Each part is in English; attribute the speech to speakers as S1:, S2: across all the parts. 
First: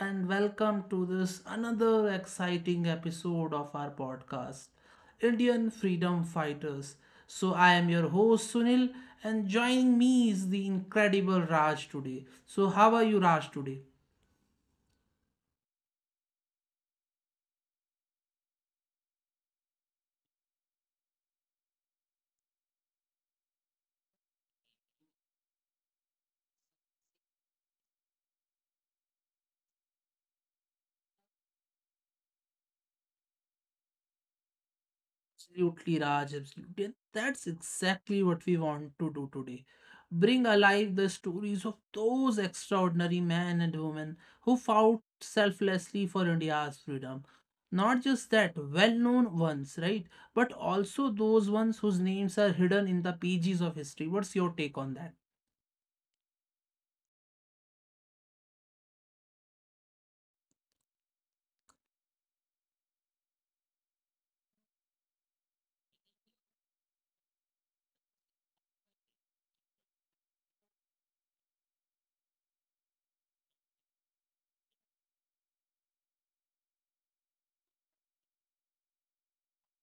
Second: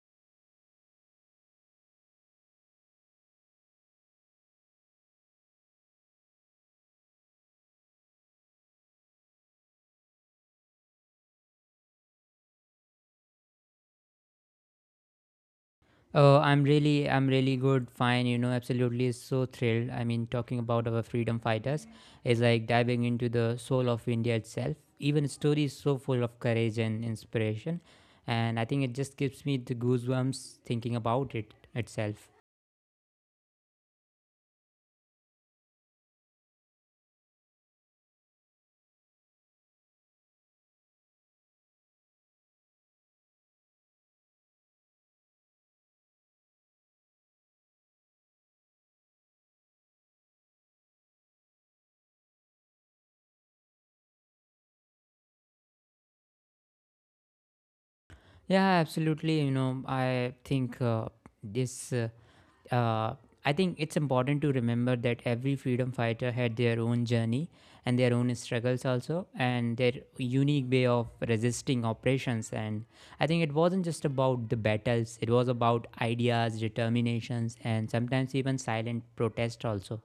S1: and welcome to this another exciting episode of our podcast, Indian Freedom Fighters. So I am your host Sunil, and joining me is the incredible Raj today. So how are you, Raj today?
S2: Oh, I'm really good. Fine, you know, absolutely so thrilled. I mean, talking about our freedom fighters is like diving into the soul of India itself. Even stories so full of courage and inspiration, and I think it just gives me the goosebumps thinking about it itself.
S1: Absolutely, Raj. Absolutely. And that's exactly what we want to do today. Bring alive the stories of those extraordinary men and women who fought selflessly for India's freedom. Not just that, well known ones, right? But also those ones whose names are hidden in the pages of history. What's your take on that?
S2: Yeah, absolutely. You know, I think this. Uh, I think it's important to remember that every freedom fighter had their own journey and their own struggles also, and their unique way of resisting oppressions. And I think it wasn't just about the battles; it was about ideas, determinations, and sometimes even silent protest also.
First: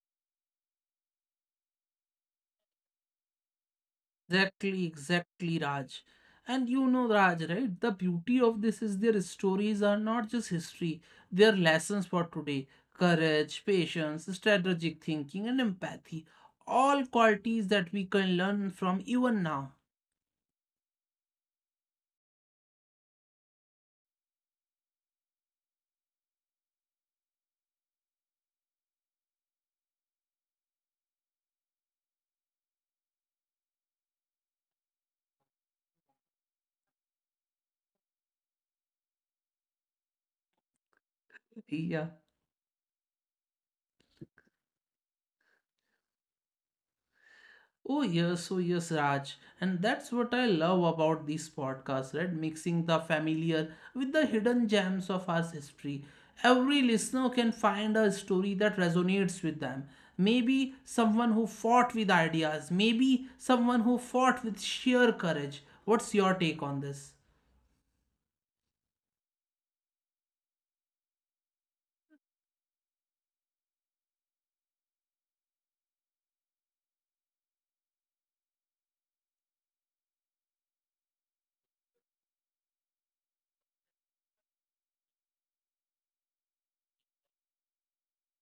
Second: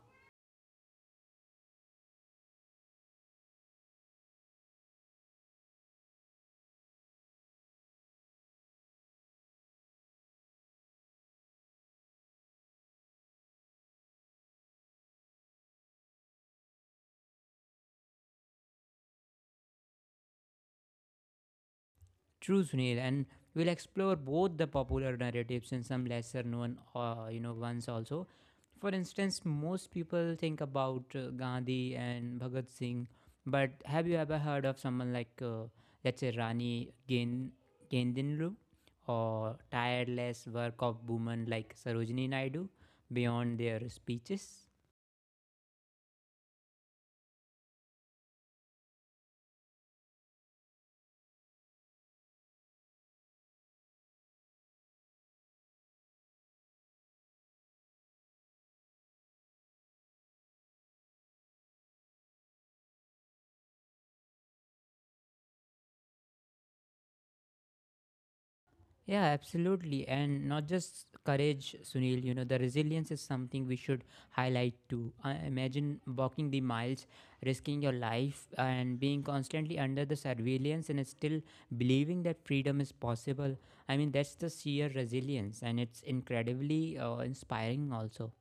S1: Exactly, exactly, Raj. And you know, Raj, right? The beauty of this is their stories are not just history, they are lessons for today. Courage, patience, strategic thinking, and empathy. All qualities that we can learn from even now.
S2: True, Sunil, and we'll explore both the popular narratives and some lesser known, ones also. For instance, most people think about Gandhi and Bhagat Singh, but have you ever heard of someone like, let's say, Gaindinlu, or tireless work of women like
S1: Yeah.
S2: Sarojini Naidu beyond their speeches?
S1: Oh, yes, oh, yes, Raj. And that's what I love about these podcasts, right? Mixing the familiar with the hidden gems of our history. Every listener can find a story that resonates with them. Maybe someone who fought with ideas, maybe someone who fought with sheer courage. What's your take on this?
S2: Yeah, absolutely. And not just courage, Sunil, you know, the resilience is something we should highlight too. I imagine walking the miles, risking your life, and being constantly under the surveillance and still believing that freedom is possible. I mean, that's the sheer resilience, and it's incredibly inspiring, also.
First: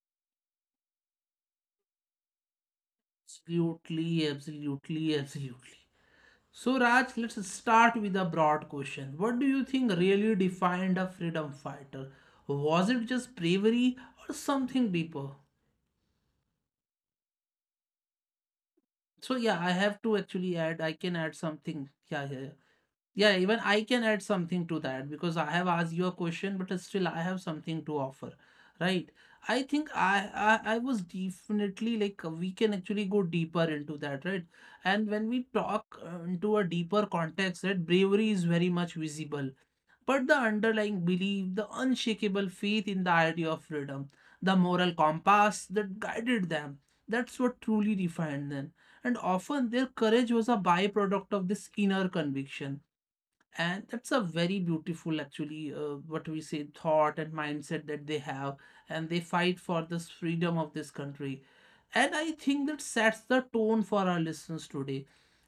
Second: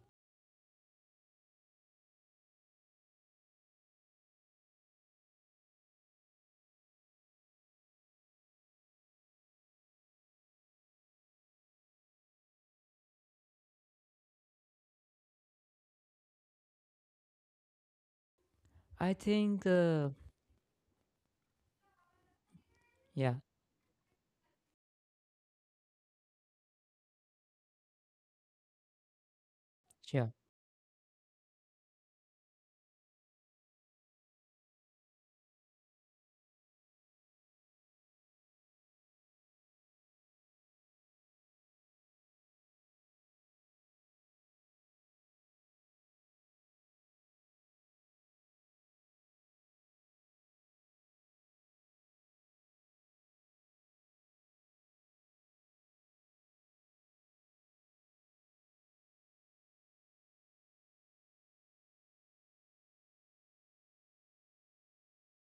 S1: Absolutely, absolutely, absolutely. So, Raj, let's start with a broad question. What do you think really defined a freedom fighter? Was it just bravery or something deeper?
S2: I
S1: So, yeah,
S2: think,
S1: I have
S2: uh,
S1: to actually add, I can add something. Yeah, yeah, yeah.
S2: yeah,
S1: Yeah, even I can add something to that because I have asked you a question, but still I have something to offer, right? I think I,
S2: sure.
S1: I I was definitely like we can actually go deeper into that, right? And when we talk into a deeper context, that bravery is very much visible, but the underlying belief, the unshakable faith in the idea of freedom, the moral compass that guided them, that's what truly defined them. And often their courage was a byproduct of this inner conviction. And that's a very beautiful, actually, what we say, thought and mindset that they have, and they fight for this freedom of this country. And I think that sets the tone for our listeners today.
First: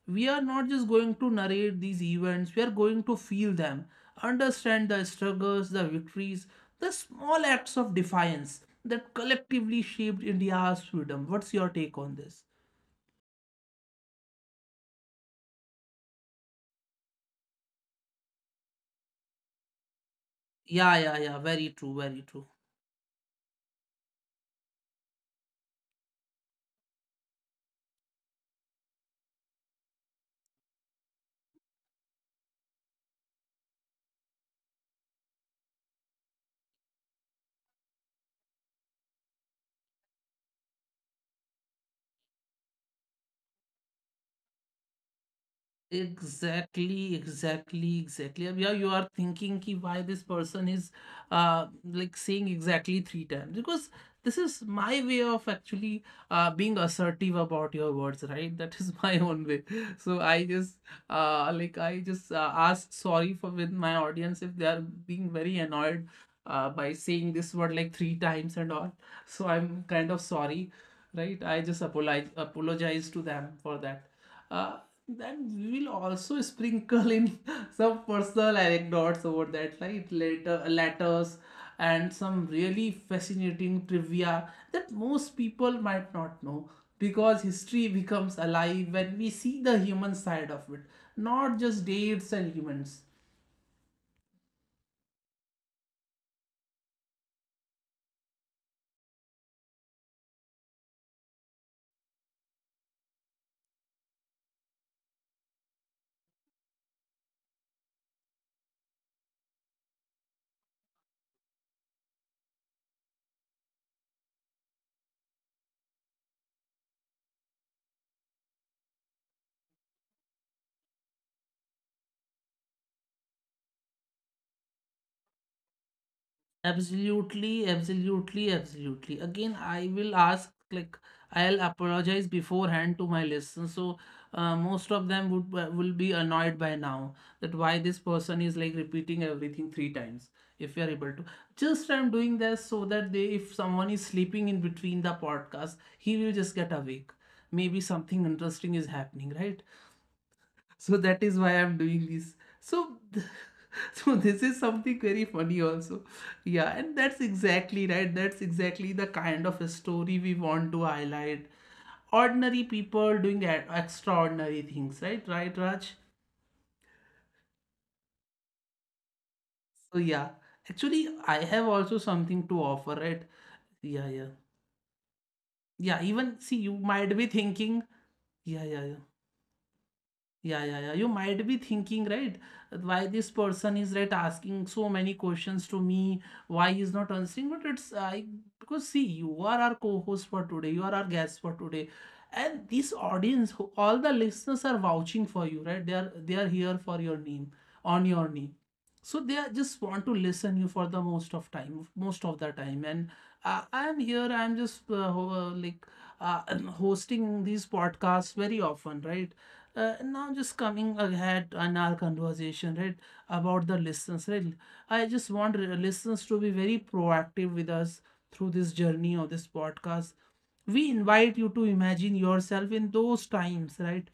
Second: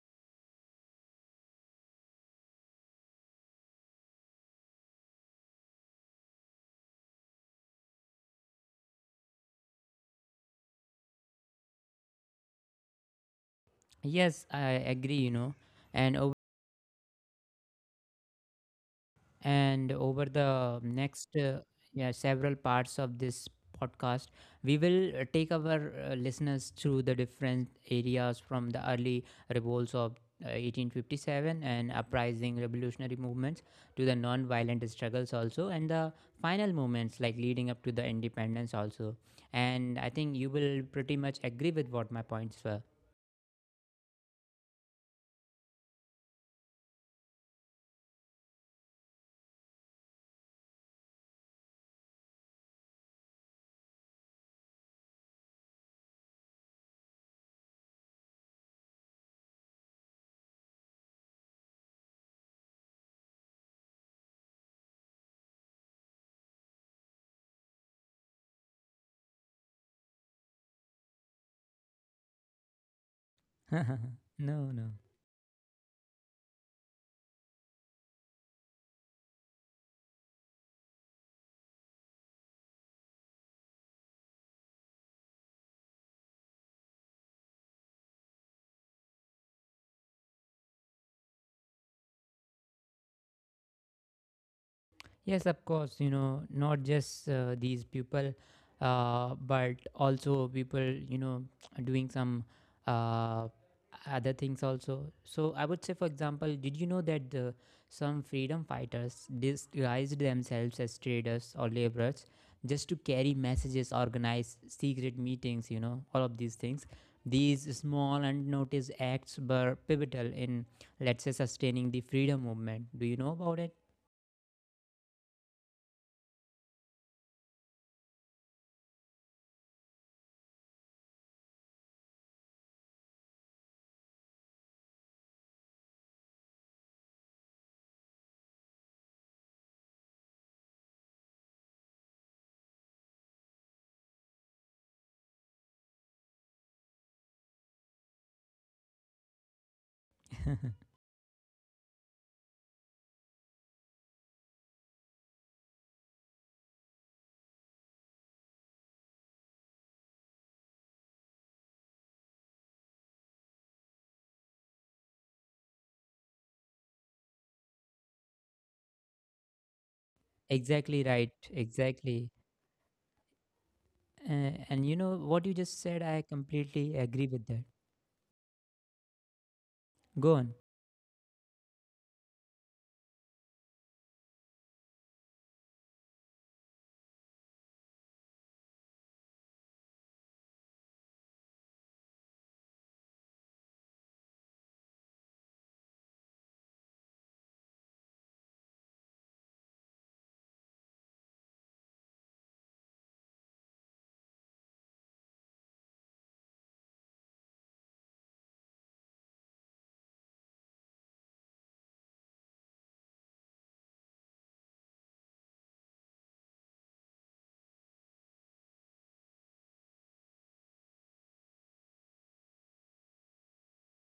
S1: We are not just going to narrate these events, we are going to feel them, understand the struggles, the victories, the small acts of defiance that collectively shaped India's freedom. What's your take on this?
S2: Yes, I agree, you know. And And over the
S1: Yeah, yeah,
S2: next,
S1: yeah, very true,
S2: yeah,
S1: very true.
S2: several parts of this podcast, we will take our listeners through the different areas from the early revolts of 1857 and uprising revolutionary movements to the non-violent struggles also and the final moments like leading up to the independence also. And I think you will pretty much agree with what my points were.
S1: Exactly, exactly, exactly. अब यार you are thinking कि why this person is uh like saying exactly three times, because this is my way of actually being assertive about your words, right? That is my own way. So I just ask sorry for with my audience if they are being very annoyed by saying this word like three times and all. So I'm kind of sorry, right? I just apologize to them for that.
S2: No,
S1: Uh,
S2: no.
S1: then we will also sprinkle in some personal anecdotes about that, right? Later, letters and some really fascinating trivia that most people might not know because history becomes alive when we see the human side of it, not just dates and humans.
S2: Yes, of course, you know, not just these people, but also people, you know, doing some uh, other things also. So I would say, for example, did you know that some freedom fighters disguised themselves as traders or laborers just to carry messages, organize secret meetings, you know, all of these things? These small unnoticed acts were pivotal in, let's say, sustaining the freedom movement. Do you know about it?
S1: Absolutely, absolutely, absolutely. Again, I will ask, like, I'll apologize beforehand to my listeners. So, most of them would will be annoyed by now that why this person is like repeating everything three times. If you're able to, just I'm doing this so that they, if someone is sleeping in between the podcast, he will just get awake. Maybe something interesting is happening, right? So that is why I'm doing this, so so this is something very funny also. Yeah, and that's exactly right, that's exactly the kind of a story we want to highlight, ordinary people doing extraordinary things, right, Raj, so. Yeah, actually
S2: Exactly
S1: I
S2: right.
S1: have also
S2: Exactly.
S1: something to offer, right? Yeah, yeah.
S2: And you know what you just
S1: Yeah,
S2: said, I
S1: even see, you
S2: completely
S1: might
S2: agree
S1: be
S2: with that.
S1: thinking. Yeah, yeah, yeah.
S2: Go on.
S1: Yeah, yeah, yeah. You might be thinking, right? Why this person is right asking so many questions to me? Why he's not answering? But it's I because see, you are our co-host for today. You are our guest for today, and this audience, all the listeners are vouching for you, right? They are here for your name, on your name. So they are just want to listen you for the most of time, most of the time. And I am here. I am just like hosting these podcasts very often, right? Now just coming ahead on our conversation, right, about the listeners, right? I just want listeners to be very proactive with us through this journey of this podcast. We invite you to imagine yourself in those times, right,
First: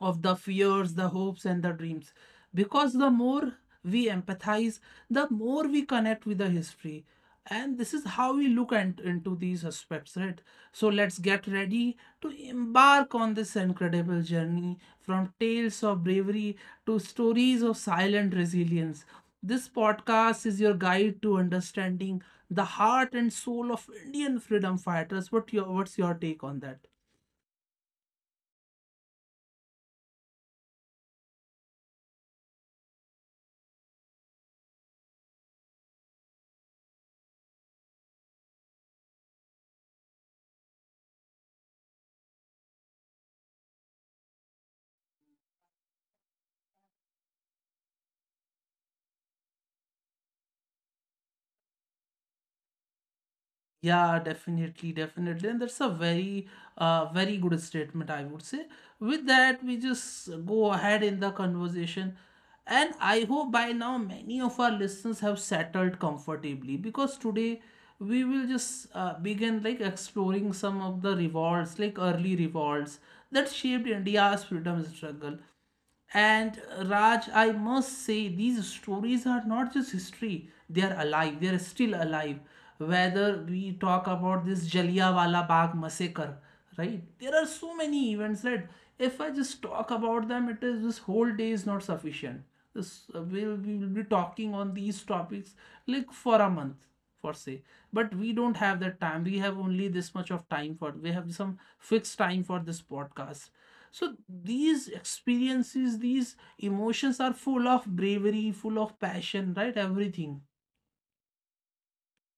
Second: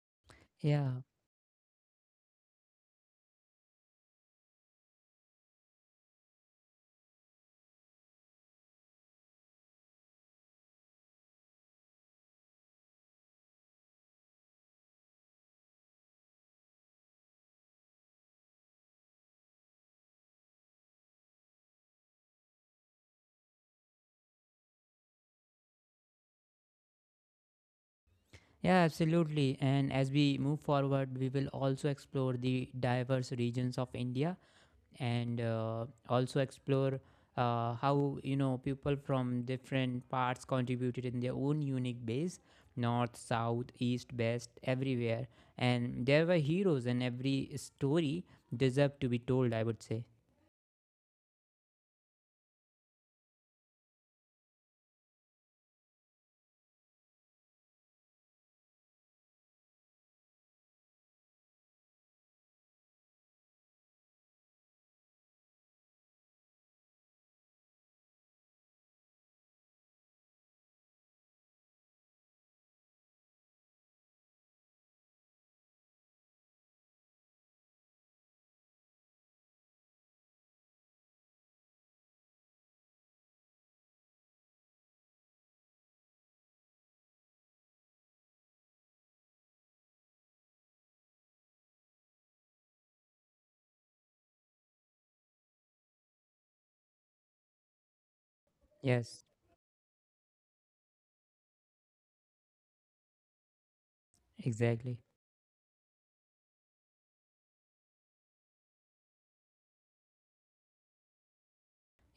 S1: of the
S2: Yeah.
S1: fears, the hopes, and the dreams. Because the more we empathize, the more we connect with the history. And this is how we look and, into these aspects, right? So let's get ready to embark on this incredible journey from tales of bravery to stories of silent resilience. This podcast is your guide to understanding the heart and soul of Indian freedom fighters. What's your take on that?
S2: Yeah, absolutely. And as we move forward, we will also explore the diverse regions of India and also explore how, you know, people from different parts contributed in their own unique ways: north, south, east, west, everywhere. And there were heroes, and every story deserved to be told, I would say.
S1: Yeah, definitely, definitely. And that's a very, very good statement, I would say. With that, we just go ahead in the conversation. And I hope by now many of our listeners have settled comfortably because today we will just begin like exploring some of the revolts, like early revolts that shaped India's freedom struggle. And Raj, I must say, these stories are not just history, they are alive, they are still alive. Whether we talk about this Jallianwala Bagh massacre, right? There are so many events that if I just talk about them, it is this whole day is not sufficient. We will be talking on these topics like for a month, for say. But we don't have that time.
S2: Yes.
S1: We have only this much of time for, we have some fixed time for this podcast. So these
S2: Exactly.
S1: experiences, these emotions are full of bravery, full of passion, right? Everything.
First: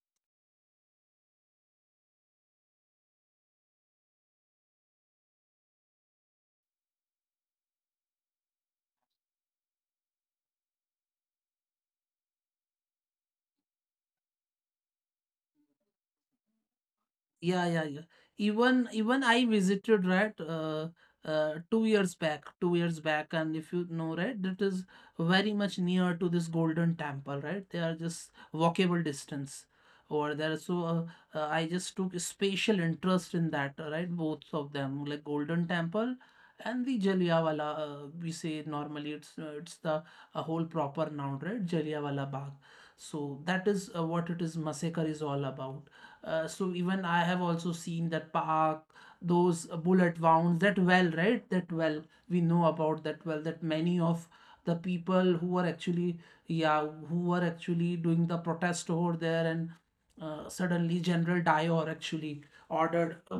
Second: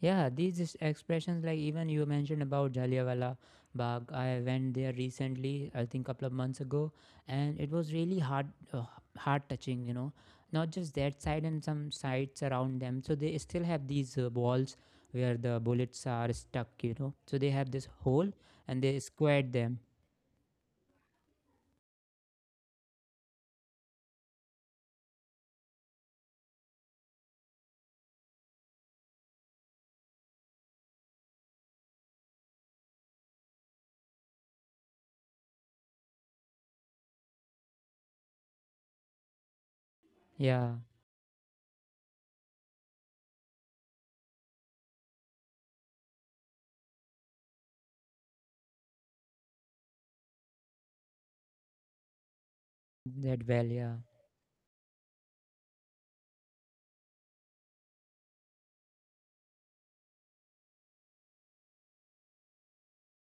S2: Yeah, these is expressions like Even you mentioned about Jallianwala Bagh. I went there recently, I think couple of months ago, and it was really uh, heart touching. You know, not just that side and some sides around them. So they still have these walls where the bullets are stuck. You know, so they have
S1: Yeah, yeah,
S2: this
S1: yeah.
S2: hole and
S1: Even
S2: they
S1: even I
S2: squared them.
S1: visited, right, 2 years back, and if you know, right, that is very much near to this Golden Temple, right? They are just walkable distance over there. So I just took a special interest in that, right? Both of them, like Golden Temple and the Jallianwala. We say normally it's the a whole
S2: Yeah,
S1: proper noun, right? Jallianwala Bagh. So that is what it is. Massacre is all about. So even I have also seen that park, those bullet wounds, that well, right? That well, we know about
S2: that
S1: that
S2: well.
S1: well, that
S2: Yeah,
S1: many of the people who were actually doing the protest over there, and suddenly General Dyer actually ordered,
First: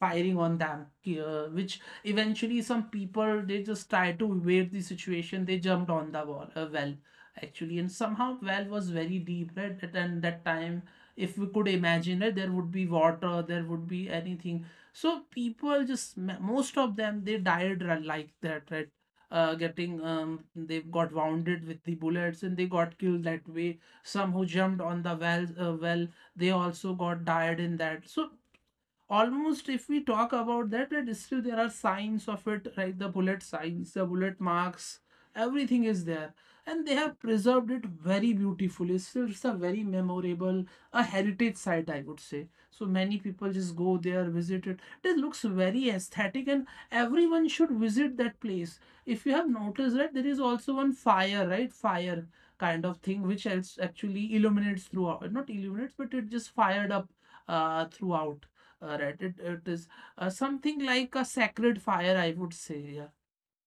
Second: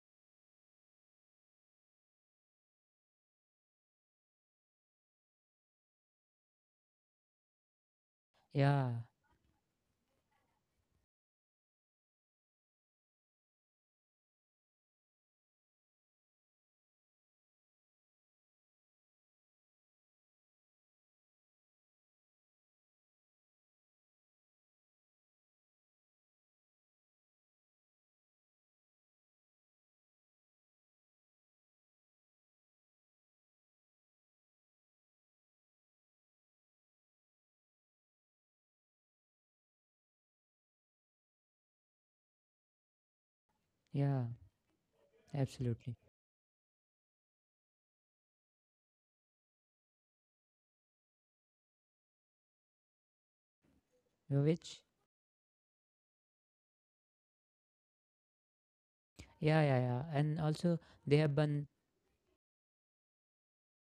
S1: firing on them, which eventually some people, they just tried to evade the situation, they jumped on the wall, well, actually, and somehow well was
S2: yeah,
S1: very deep, right, at and that time, if we could imagine it, there would be water, there would be anything. So people just most of them, they died like that, right? Getting They got wounded with the bullets, and they got killed that way. Some who jumped on the well, well, they also got died in that. So almost, if we talk about that, that still there are signs of it, right? The bullet signs, the bullet marks, everything is there. And they have preserved it very beautifully. Still, it's a very memorable, a heritage site, I would say. So many people just go
S2: yeah.
S1: there, visit it, it looks
S2: Absolutely.
S1: very aesthetic, and everyone should visit that place. If you have noticed, right, there is also one fire, right, fire kind of thing, which else actually
S2: Which,
S1: illuminates throughout, not illuminates but it just fired up, throughout, all right. It,
S2: yeah, yeah,
S1: it
S2: yeah.
S1: is
S2: And also
S1: something
S2: they
S1: like
S2: have
S1: a
S2: been
S1: sacred fire, I would say. Yeah.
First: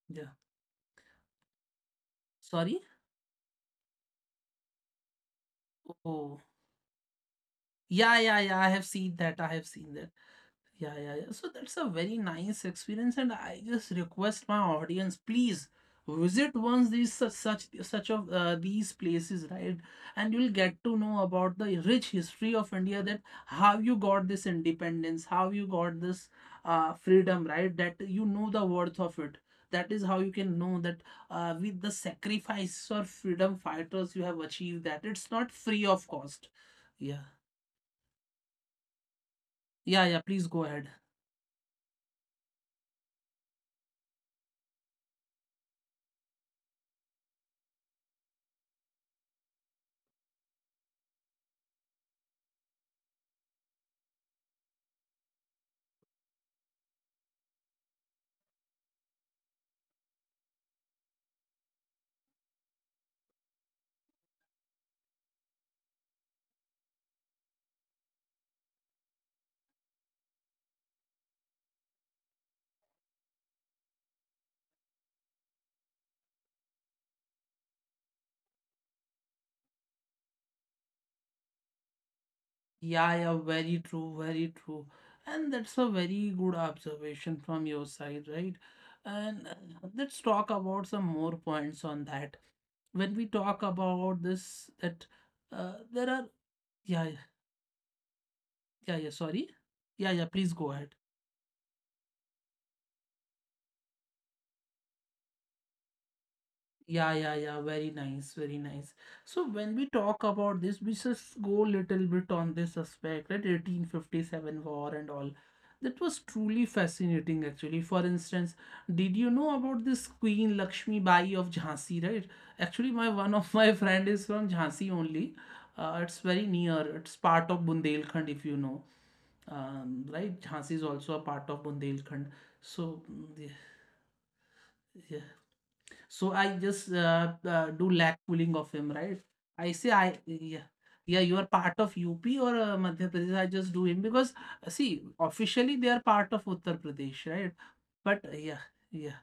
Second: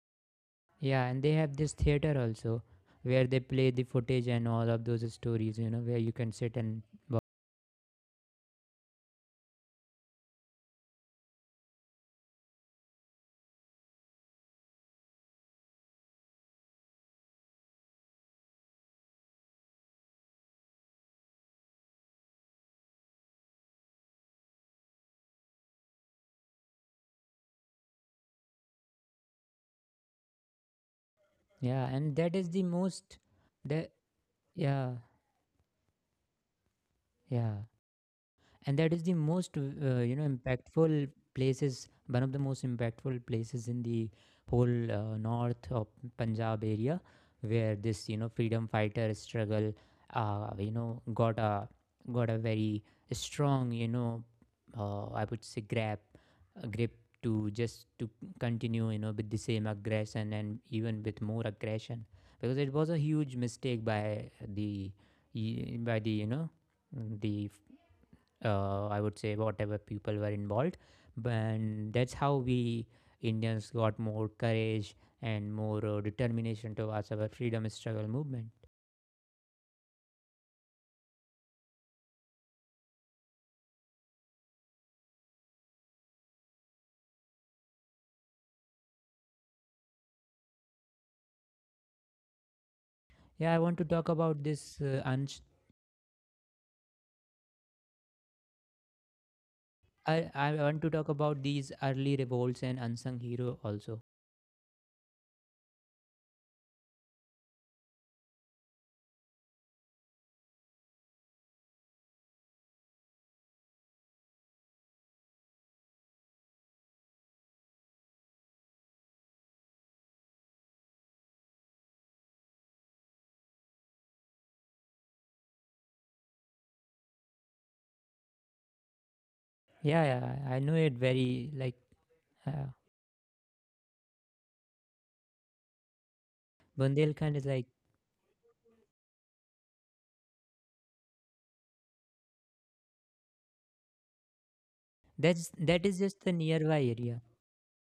S1: Yeah.
S2: Yeah, and they have this theater also
S1: Sorry?
S2: where they play the footage and all of those stories, you know, where you can
S1: Oh.
S2: sit and watch.
S1: Yeah, yeah, yeah. I have seen that. I have seen that. Yeah, yeah, yeah. So that's a very nice experience, and I just request my audience, please visit once these such of these places, right? And you'll get to know about the rich history of India, that how you got this independence, how you got this freedom, right? That you know the worth of it. That is how you can know that, with the
S2: Yeah, and that is the
S1: sacrifice or
S2: most
S1: freedom
S2: the
S1: fighters, you have achieved that,
S2: yeah,
S1: it's not free of cost. Yeah,
S2: yeah, and that is the most
S1: yeah, yeah.
S2: you know,
S1: Please go ahead.
S2: impactful places, one of the most impactful places in the whole north of Punjab area, where this, you know, freedom fighter struggle you know, got a very strong, you know, I would say grab, a grip, to just to continue, you know, with the same aggression and even with more aggression, because it was a huge mistake by the the you know, the I would say, whatever people were involved. And that's how we Indians got more courage and more determination towards our freedom struggle movement.
S1: Yeah, yeah, very true, very true. And that's a very good observation from your side, right? And let's talk about some more points on that. When we talk about this,
S2: Yeah, I want
S1: that
S2: to talk about this.
S1: there are, yeah, yeah, yeah, sorry. Yeah, yeah, please go ahead.
S2: I want to talk about these early revolts and unsung hero also.
S1: Yeah, yeah, yeah. Very nice, very nice. So when we talk about this, we just go little bit on this aspect, right? 1857 war and all. That was truly fascinating, actually. For instance, did you know about this Queen Lakshmi Bai of Jhansi, right? Actually, my one of my friend is from Jhansi only. It's very near. It's part of Bundelkhand, if you know. Right?
S2: Yeah,
S1: Jhansi is
S2: yeah,
S1: also
S2: I
S1: a
S2: I know
S1: part
S2: it
S1: of
S2: very
S1: Bundelkhand.
S2: like
S1: So, mm,
S2: uh,
S1: yeah, yeah. So I just do lack
S2: Bundelkhand is
S1: pulling
S2: like
S1: of him, right? I say I yeah. Yeah, you are part of UP or Madhya Pradesh. I just do him because see, officially they are part of Uttar Pradesh,
S2: that is
S1: right?
S2: just the nearby
S1: But
S2: area.
S1: yeah, yeah.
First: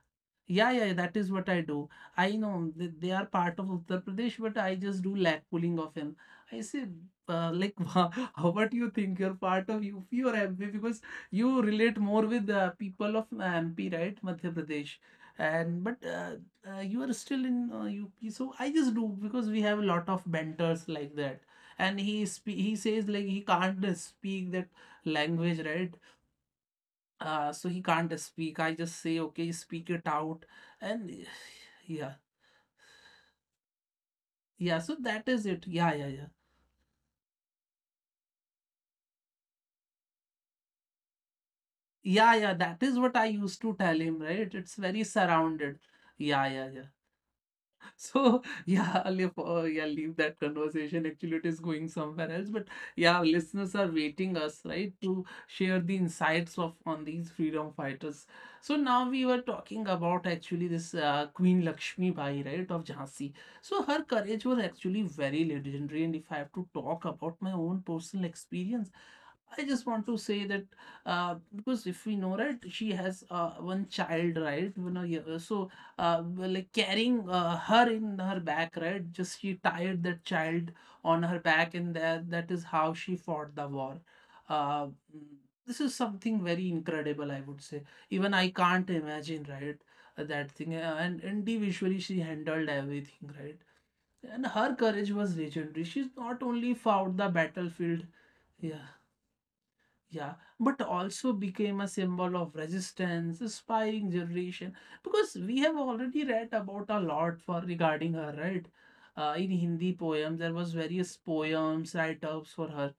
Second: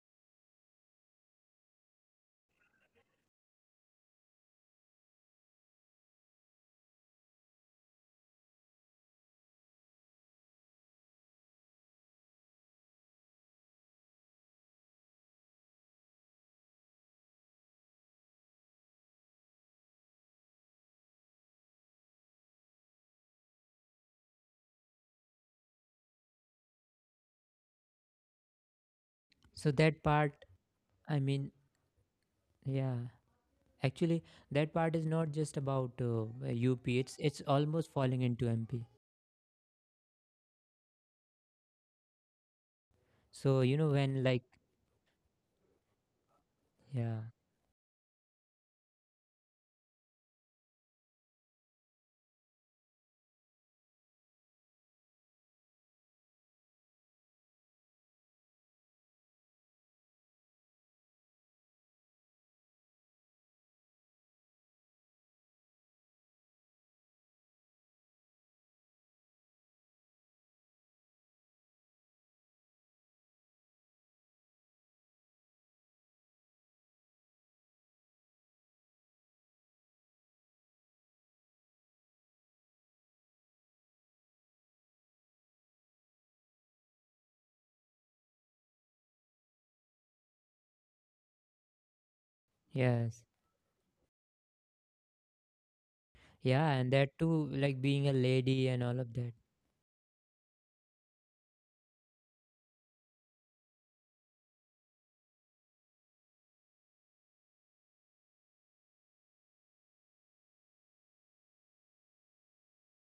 S1: Yeah, yeah, that is what I do. I know they are part of Uttar Pradesh, but I just do lag pulling of him. I say, uh, like, wha- how, what you think? You're part of UP or MP because you relate more with people of MP, right? Madhya Pradesh. And but you are still in UP, so I just do because we have a lot of banters like that. And he says like he can't speak that language, right? So he can't speak. I just say, okay,
S2: So
S1: speak it
S2: that
S1: out.
S2: part,
S1: And
S2: I mean,
S1: yeah,
S2: yeah. Actually, that part is
S1: yeah, so
S2: not just
S1: that is
S2: about
S1: it. Yeah, yeah, yeah.
S2: UP. It's almost falling into MP.
S1: Yeah, yeah, that is what I
S2: So
S1: used
S2: you
S1: to
S2: know,
S1: tell
S2: when
S1: him,
S2: like,
S1: right? It's very surrounded. Yeah, yeah, yeah.
S2: yeah,
S1: So yeah, I'll leave, yeah, leave that conversation. Actually, it is going somewhere else. But yeah, listeners are waiting us, right, to share the insights of on these freedom fighters. So now we were talking about actually this Queen Lakshmi Bai, right, of Jhansi. So her courage was actually very legendary. And if I have to talk about my own personal experience, I just want to say that because if we know right, she has one child, right? You know, yeah, so like carrying her in her back, right? Just she tied that child on her back, and that is how she fought the war. Uh, mm, this is something very incredible, I would say. Even I can't imagine, right? That thing. And individually she handled
S2: yes,
S1: everything, right? And her courage was legendary. She's not
S2: yeah, and
S1: only
S2: that
S1: fought
S2: too,
S1: the
S2: like being a
S1: battlefield,
S2: lady and all
S1: yeah,
S2: of that.
S1: yeah, but also became a symbol of resistance, spying generation, because we have already read about a lot for regarding her, right? In Hindi poems, there was various poems, write-ups for her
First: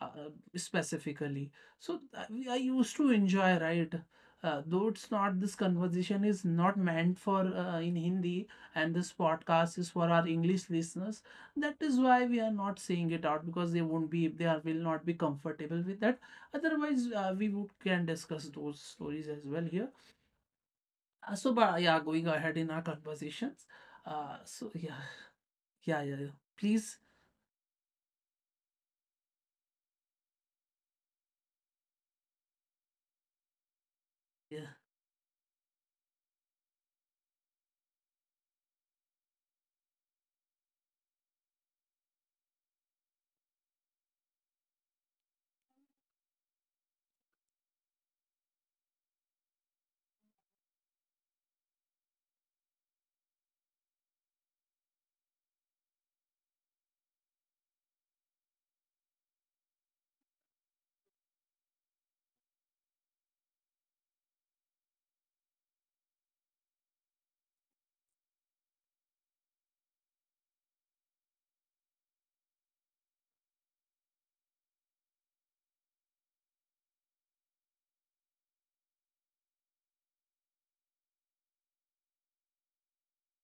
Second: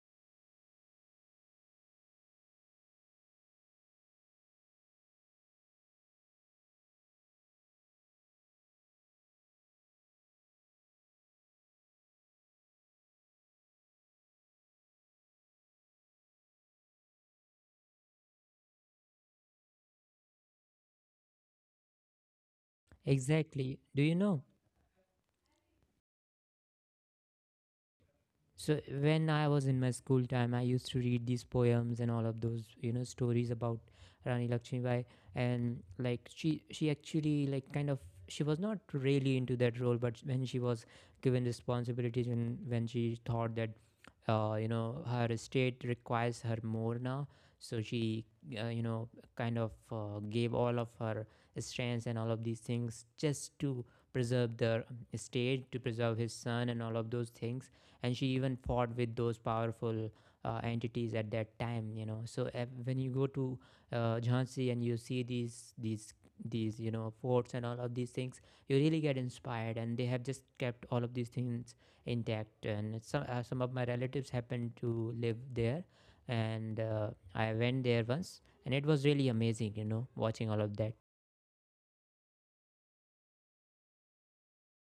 S1: uh, specifically. So I used to enjoy, right? Though it's not this conversation is not meant for in Hindi, and this podcast is for our English listeners. That is why we are not saying it out because they are, will not be comfortable with that. Otherwise, we would can discuss those stories as well here. So, but yeah, going ahead in our conversations.
S2: Exactly. Do you know?
S1: So yeah, yeah, yeah, yeah. Please,
S2: So when I was in my school time, I used to read these poems and all of those, you know, stories about Rani
S1: yeah.
S2: Lakshmibai, and like she actually, like, kind of, she was not really into that role, but when she was given responsibilities and when she thought that you know, her state requires her more now, so she you know, kind of gave all of her strengths and all of these things just to preserve the state, to preserve his son and all of those things, and she even fought with those powerful entities at that time, you know. So when you go to Jhansi and you see these you know, forts and all of these things, you really get inspired, and they have just kept all of these things intact. And some of my relatives happened to live there, and I went there once, and it was really amazing. You know, watching all of that.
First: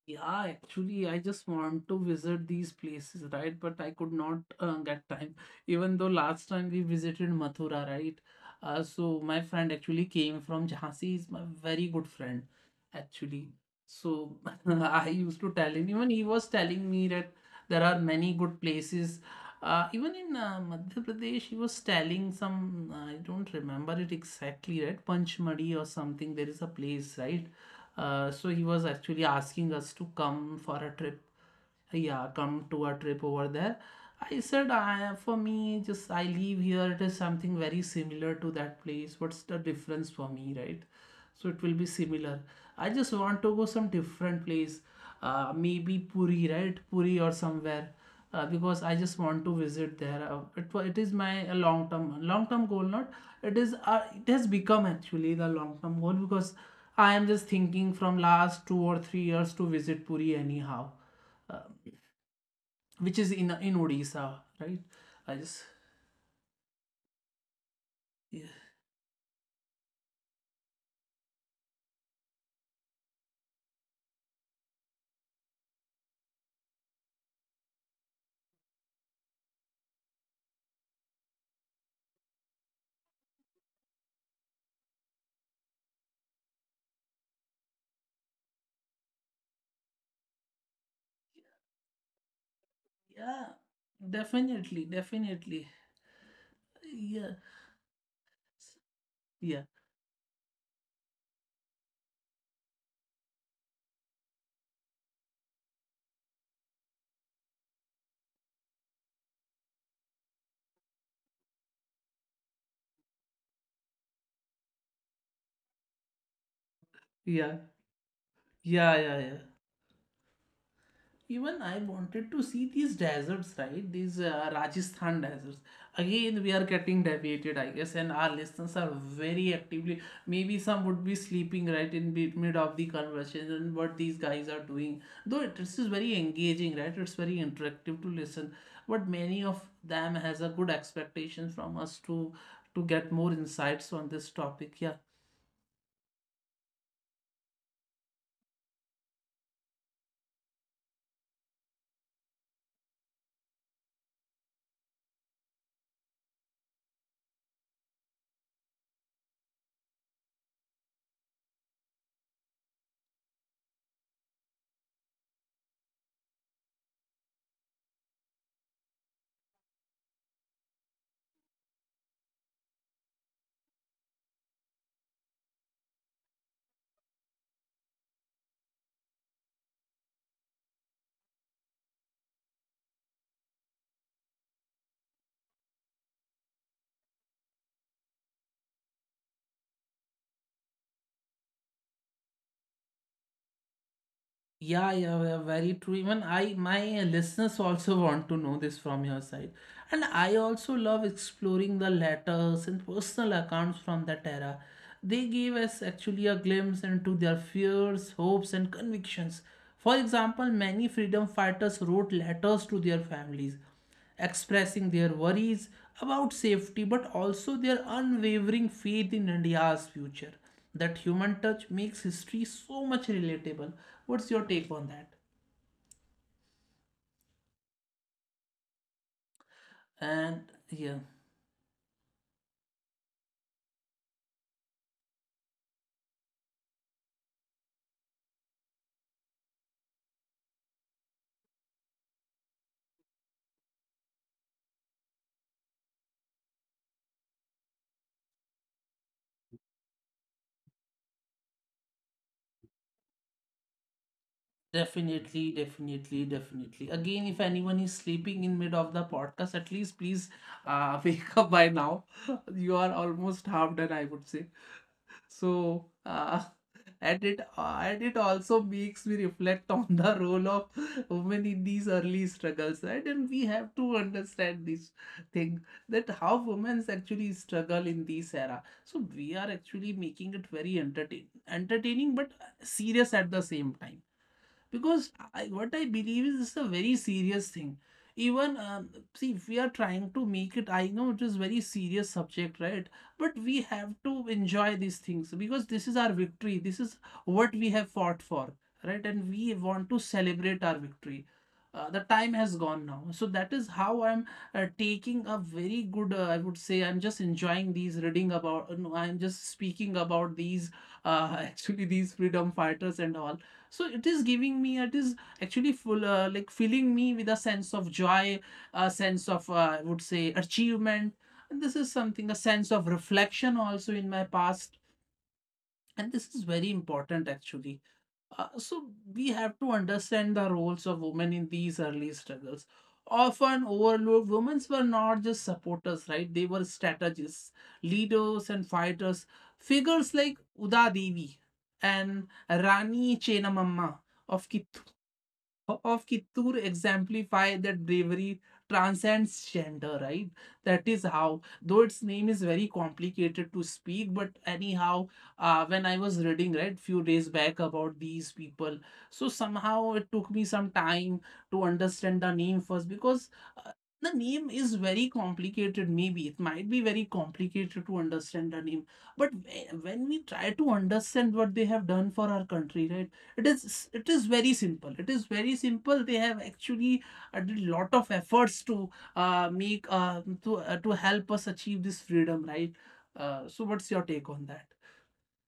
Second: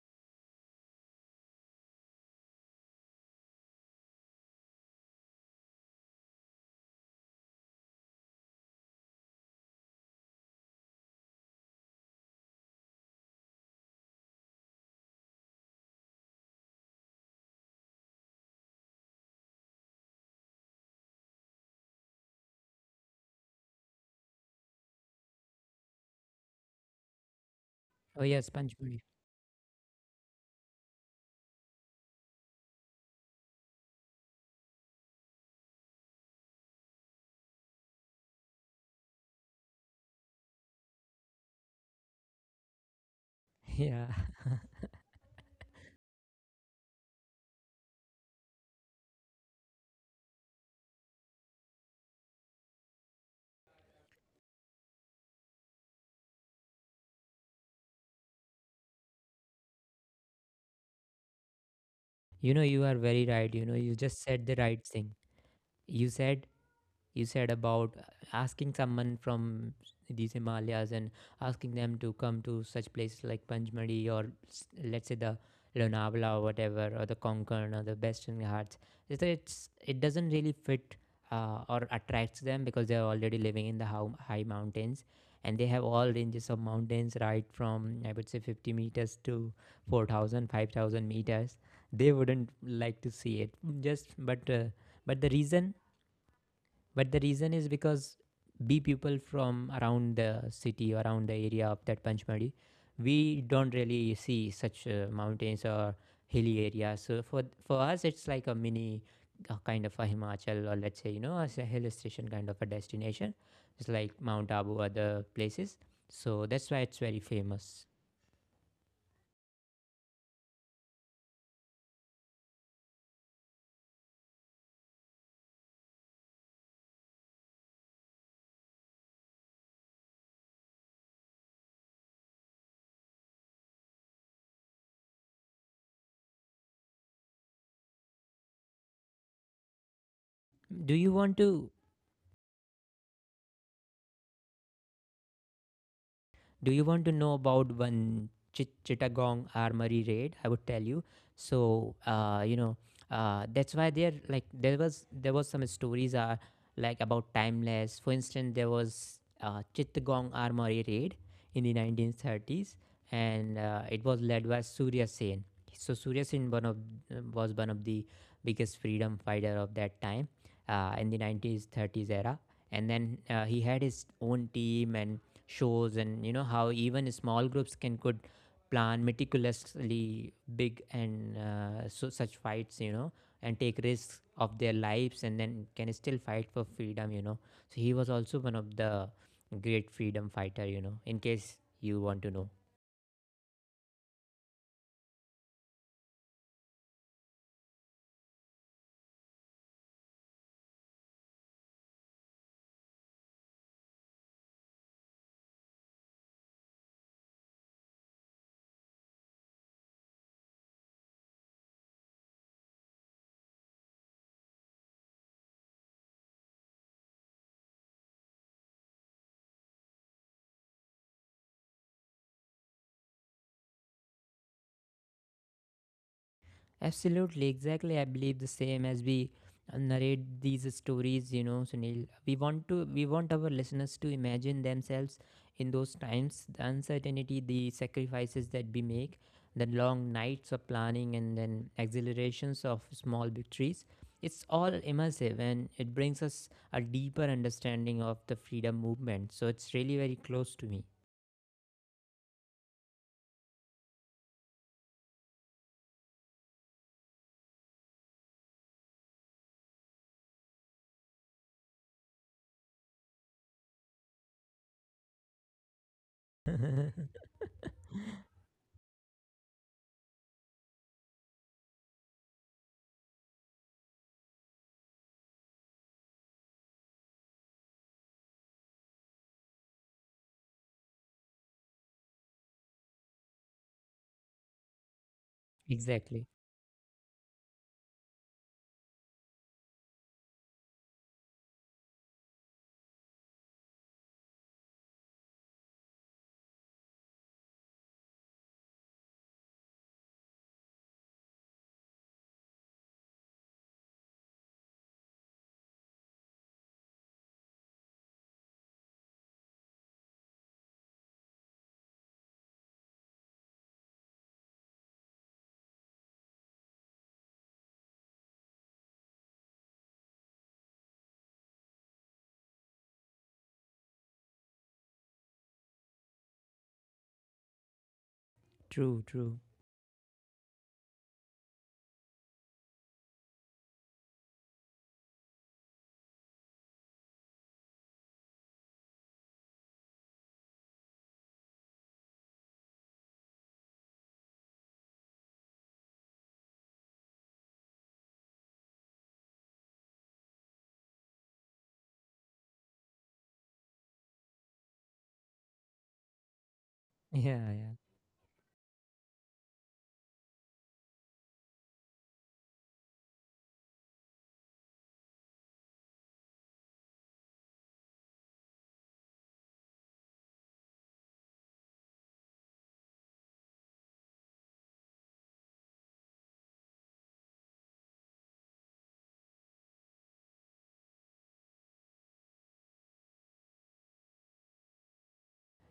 S1: Yeah, actually, I just want to visit these places, right? But I could not get time. Even though last time we visited Mathura, right? So my friend actually came from Jhansi. He's my very good friend, actually. So I used to tell him. Even he was telling me that there are many good places. Even in Madhya Pradesh, he was telling some. I don't remember it exactly, right? Panchmadi or something. There is a place, right?
S2: Oh yeah,
S1: So he was
S2: SpongeBob.
S1: actually asking us to come for a trip. Yeah, come to a trip over there. I said, for me, just I live here. It is something very similar to that place. What's the difference for me, right? So it will be similar. I just want to go some
S2: Yeah,
S1: different place, maybe Puri, right? Puri or somewhere, because I just want to visit there. It is my long term goal, not it is it has become actually the long term goal because I am just thinking from last 2 or 3 years to visit Puri anyhow, uh,
S2: you know, you are very
S1: which is
S2: right. You
S1: in
S2: know, you just said the
S1: Odisha,
S2: right
S1: right?
S2: thing.
S1: I just
S2: You said you said about
S1: yeah,
S2: asking someone from these Himalayas and asking them to come to such places like Panchmadi or let's say the Lonavala or whatever, or the Konkan or the Western Ghats. It's, it doesn't really fit or attracts them, because they're already living in the high mountains, and they have all ranges of mountains right from, I would say, 50 meters to 4,000 5,000 meters. They wouldn't like to see
S1: yeah,
S2: it just, but
S1: definitely,
S2: but the
S1: definitely,
S2: reason but the
S1: yeah,
S2: reason is because we people
S1: yeah,
S2: from around the city, around the area of that Panchmadi, we don't really see such mountains or hilly areas. So for us, it's like a mini kind of a Himachal, or let's say, you know, as a hill station kind of a destination. It's like Mount Abu, other places. So that's why it's very
S1: yeah,
S2: famous.
S1: yeah, yeah, yeah. Even I wanted to see these deserts, right? These Rajasthan deserts. Again, we are getting deviated, I guess, and our listeners are very actively. Maybe some would be sleeping right in mid of the conversation. What these guys are doing, though, it is very engaging, right? It's very interactive to listen. But many of them has a good
S2: do you
S1: expectation
S2: want
S1: from
S2: to
S1: us to get more insights on this topic. Yeah,
S2: Do you want to know about one Chittagong Armory raid? I would tell you. So you know, that's why there, like, there was some stories are like about timeless. For instance, there was Chittagong Armory raid in the 1930s, and it was led by Surya Sen. So Surya Sen, one of was one of the biggest freedom fighter of that time in the 1930s era, and then he had his own team and shows, and you know how even small groups can, could plan meticulously big, and so such fights, you know, and take risks of their lives, and then can still fight for freedom, you know. So he was also one of the great freedom fighter, you know, in case you want to know.
S1: yeah, yeah, yeah, very true. Even I, my listeners also want to know this from your side. And I also love exploring the letters and personal accounts from that era. They gave us actually a glimpse into their fears, hopes, and convictions. For example, many freedom fighters wrote letters to their families, expressing their worries about safety but also their unwavering faith in India's future. That human touch makes history so much relatable. What's your take on that?
S2: Absolutely, exactly. I believe the same. As we narrate
S1: And
S2: these
S1: yeah.
S2: stories, you know, Sunil, we want our listeners to imagine themselves in those times: the uncertainty, the sacrifices that we make, the long nights of planning, and then exhilarations of small victories. It's all immersive, and it brings us a deeper understanding of the freedom movement. So it's really very close to me.
S1: Definitely, definitely, definitely. Again, if anyone is sleeping in mid of the podcast, at least please wake up by now. You are almost half done, I would say. So, and it also makes me reflect on the role of women in these early struggles, right? And we have to understand this thing that how women actually struggle in this era. So we are actually making it very entertaining, but serious at the same time because what I
S2: Exactly.
S1: believe is this is a very serious thing, even see, if we are trying to make it, I know it is very serious subject, right, but we have to enjoy these things because this is our victory, this is what we have fought for, right, and we want to celebrate our victory. The time has gone now, so that is how I'm taking a very good I would say I'm just enjoying these reading about no, I'm just speaking about these actually these freedom fighters and all. So it is giving me, it is actually full like filling me with a sense of joy, a sense of I would say achievement, and this is something a sense of reflection also in my past, and this is very important actually.
S2: True, true.
S1: So we have to understand the roles of women in these early struggles. Often overlooked, women were not just supporters, right? They were strategists, leaders, and fighters. Figures like Uda Devi and Rani Chennamma of Kittur of Kittur exemplify that bravery transcends gender, right? That is how, though its name is very complicated to speak, but anyhow, when I was reading, right, few days
S2: Yeah,
S1: back
S2: yeah.
S1: about these people, so somehow it took me some time to understand the name first because uh, the name is very complicated. Maybe it might be very complicated to understand the name, but when we try to understand what they have done for our country, right? It is very simple, it is very simple, they have actually did a lot of efforts to make to help us achieve this freedom, right? So what's your take on that?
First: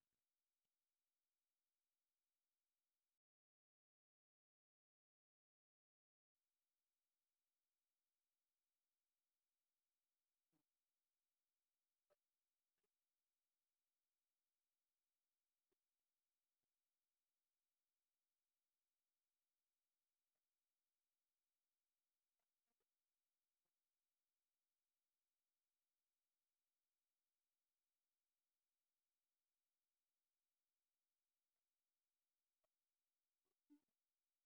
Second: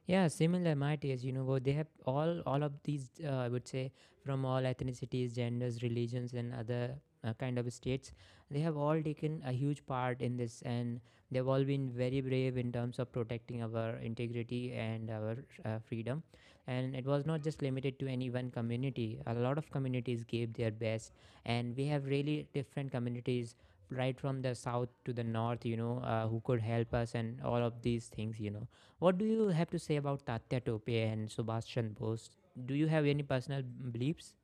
S2: Yeah, similar my taste, you know. They have all of these, I would say from all ethnicities, genders, religions, and other kind of states. They have all taken a huge part in this, and they've all been very brave in terms of protecting our integrity and our freedom. And it was not just limited to any one community. A lot of communities gave their best, and we have really different communities right from the south to the north, you know, who could help us and all of these things, you know. What do you have to say about Tatya Tope and Subhash Chandra Bose? Do you have any personal beliefs?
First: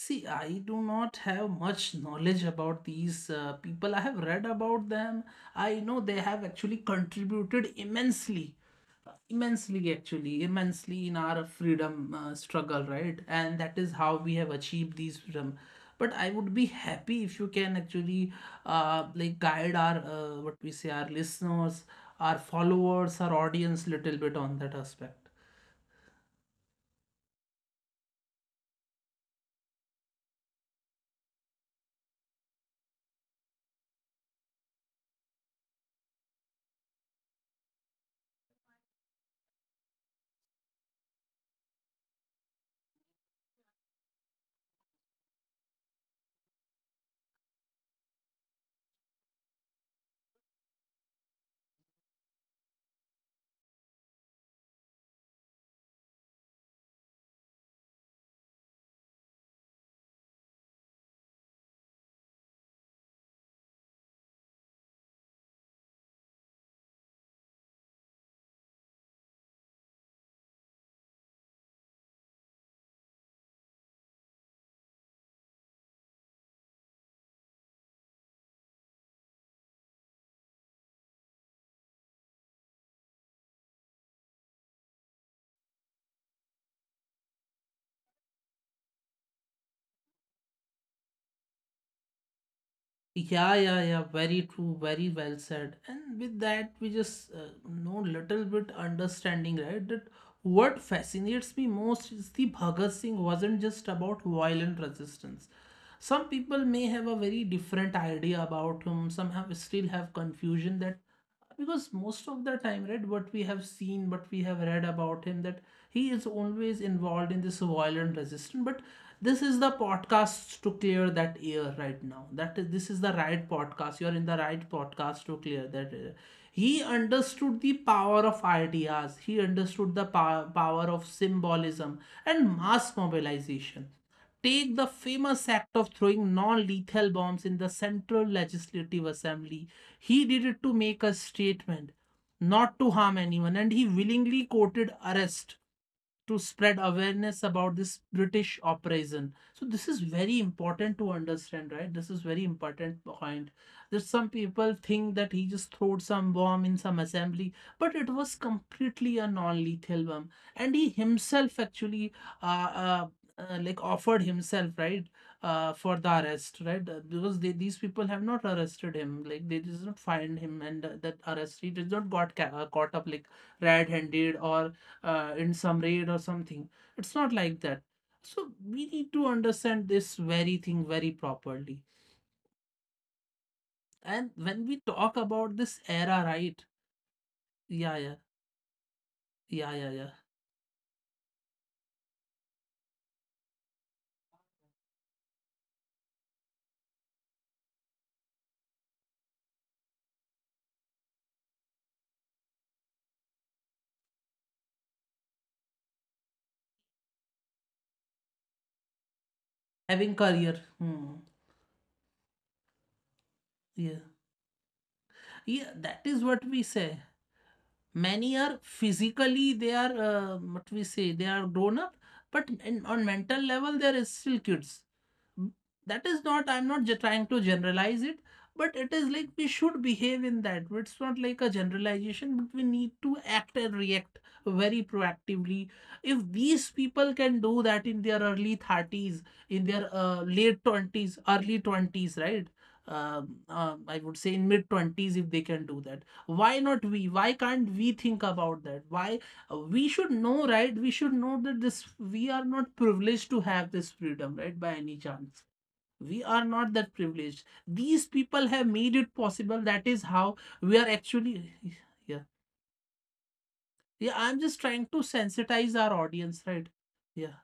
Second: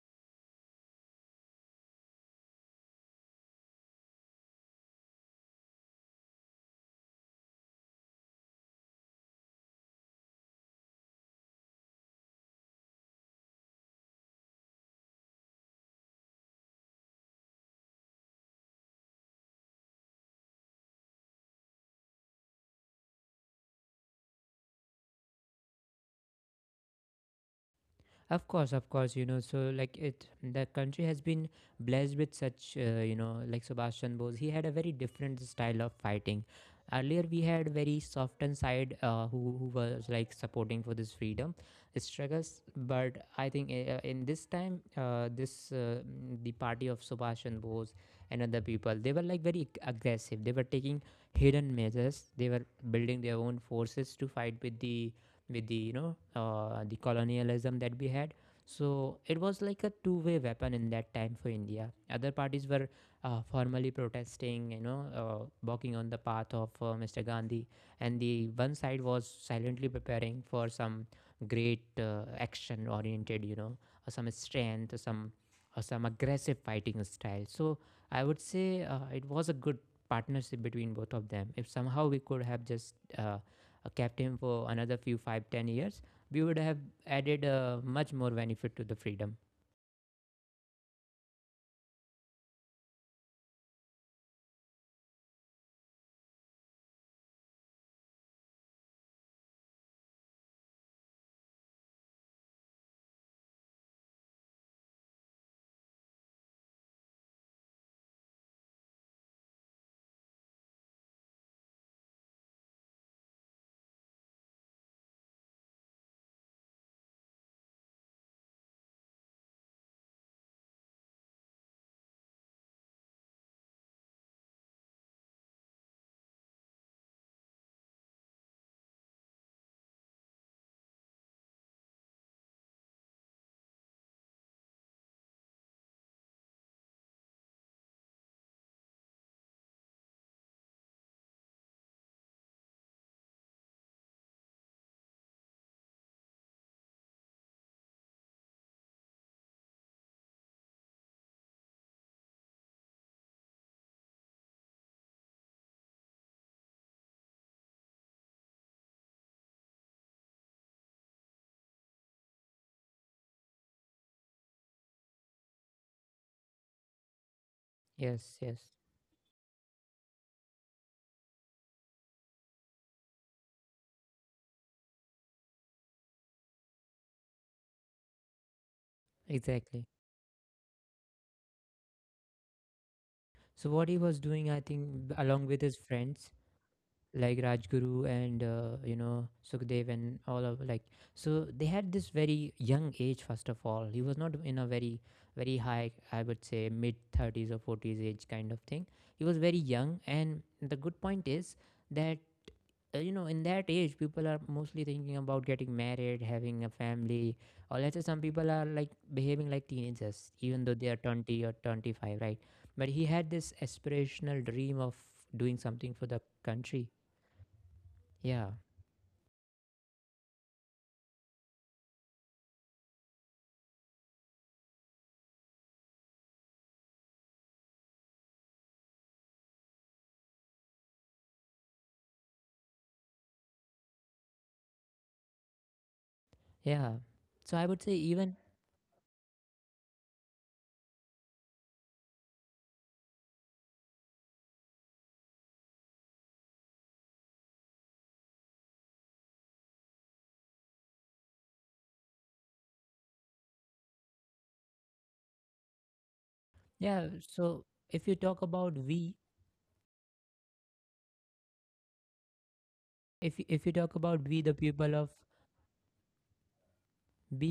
S1: See, I do not have much knowledge about these people. I have read about them. I know they have actually contributed immensely, immensely actually immensely in our freedom struggle, right, and that is how we have achieved these freedom. But I would be happy if you can actually like guide our what we say our listeners, our followers, our audience little bit on that aspect.
S2: Of course, you know. So like it, the country has been blessed with such, you know, like Sebastian Bose. He had a very different style of fighting. Earlier, we had very softened side who was like supporting for this freedom struggles. But I think in this time, the party of Sebastian Bose and other people, they were like very aggressive. They were taking hidden measures. They were building their own forces to fight with the the colonialism that we had. So it was like a two-way weapon in that time for india. Other parties were formally protesting, walking on the path of mr gandhi, and the one side was silently preparing for some great action oriented or some strength, or some aggressive fighting style. So I would say it was a good partnership between both of them. If somehow we could have just kept him for another few 5-10 years, we would have added much more benefit to the freedom.
S1: Like, yeah, yeah, yeah. Very true. Very well said. And with that, we just know little bit understanding, right? That what fascinates me most is the Bhagat Singh wasn't just about violent resistance. Some people may have a very different idea about him. Some have still have confusion that, because most of the time, right, what we have seen, what we have read about him, that he is always involved in this violent resistance. But this is the podcast to clear that air. Right now, this is the right podcast, you are in the right podcast to clear that air. He understood the power of ideas, he understood the power of symbolism and mass mobilization. Take the famous act of throwing non lethal bombs in the Central Legislative Assembly. He did it to make a statement, not to harm anyone, and he willingly courted arrest to spread awareness about this British operation. So this is very important to understand, right? This is very important point. There's some people think that he just threw some bomb in some assembly, but it was completely a non-lethal bomb, and he himself actually uh, uh, like offered himself, right, for the arrest, right. Because they, these people
S2: Yes,
S1: have not
S2: yes,
S1: arrested him, like they did not find him, and that arrest he did not got caught up like red-handed or in some raid or something. It's not like that. So we need to
S2: exactly.
S1: understand this very thing very properly.
S2: So what he was doing,
S1: And
S2: I
S1: when we
S2: think,
S1: talk
S2: along with his
S1: about this
S2: friends
S1: era, right,
S2: like Rajguru
S1: yeah, yeah,
S2: and Sukhdev
S1: yeah, yeah,
S2: and
S1: yeah,
S2: all of like, so they had this very young age. First of all, he was not in a very very high, I would say, mid thirties or forties age kind of thing. He was very young, and the good point is that you know, in that age people are mostly thinking about getting married, having a family, or let's say some people are like behaving like teenagers
S1: having
S2: even though they
S1: career.
S2: are
S1: Hmm.
S2: 20 or 25, right? But he had this
S1: Yeah,
S2: aspirational dream of doing something
S1: yeah,
S2: for the
S1: that is what we
S2: country.
S1: say.
S2: Yeah,
S1: Many are physically they are what we say they are grown up, but in, on mental level they are still kids. That is not, I'm not trying to generalize it, but it is like we should behave in that. It's not like a generalization, but we need to act and react very proactively. If these
S2: yeah.
S1: people
S2: So I
S1: can
S2: would say
S1: do that in
S2: even,
S1: their early 30s, in their late 20s, early 20s, right, I would say in mid 20s, if they can do that why not we, why can't we think about that, why we should know, right, we should know that this, we are not privileged to have this freedom, right, by any chance. We are not
S2: yeah.
S1: that
S2: So
S1: privileged.
S2: if you
S1: These
S2: talk
S1: people
S2: about
S1: have
S2: we,
S1: made it possible. That is how we are actually. Yeah,
S2: if you talk
S1: yeah,
S2: about we
S1: I'm
S2: the
S1: just trying
S2: people
S1: to
S2: of,
S1: sensitize our audience, right. Yeah,
S2: be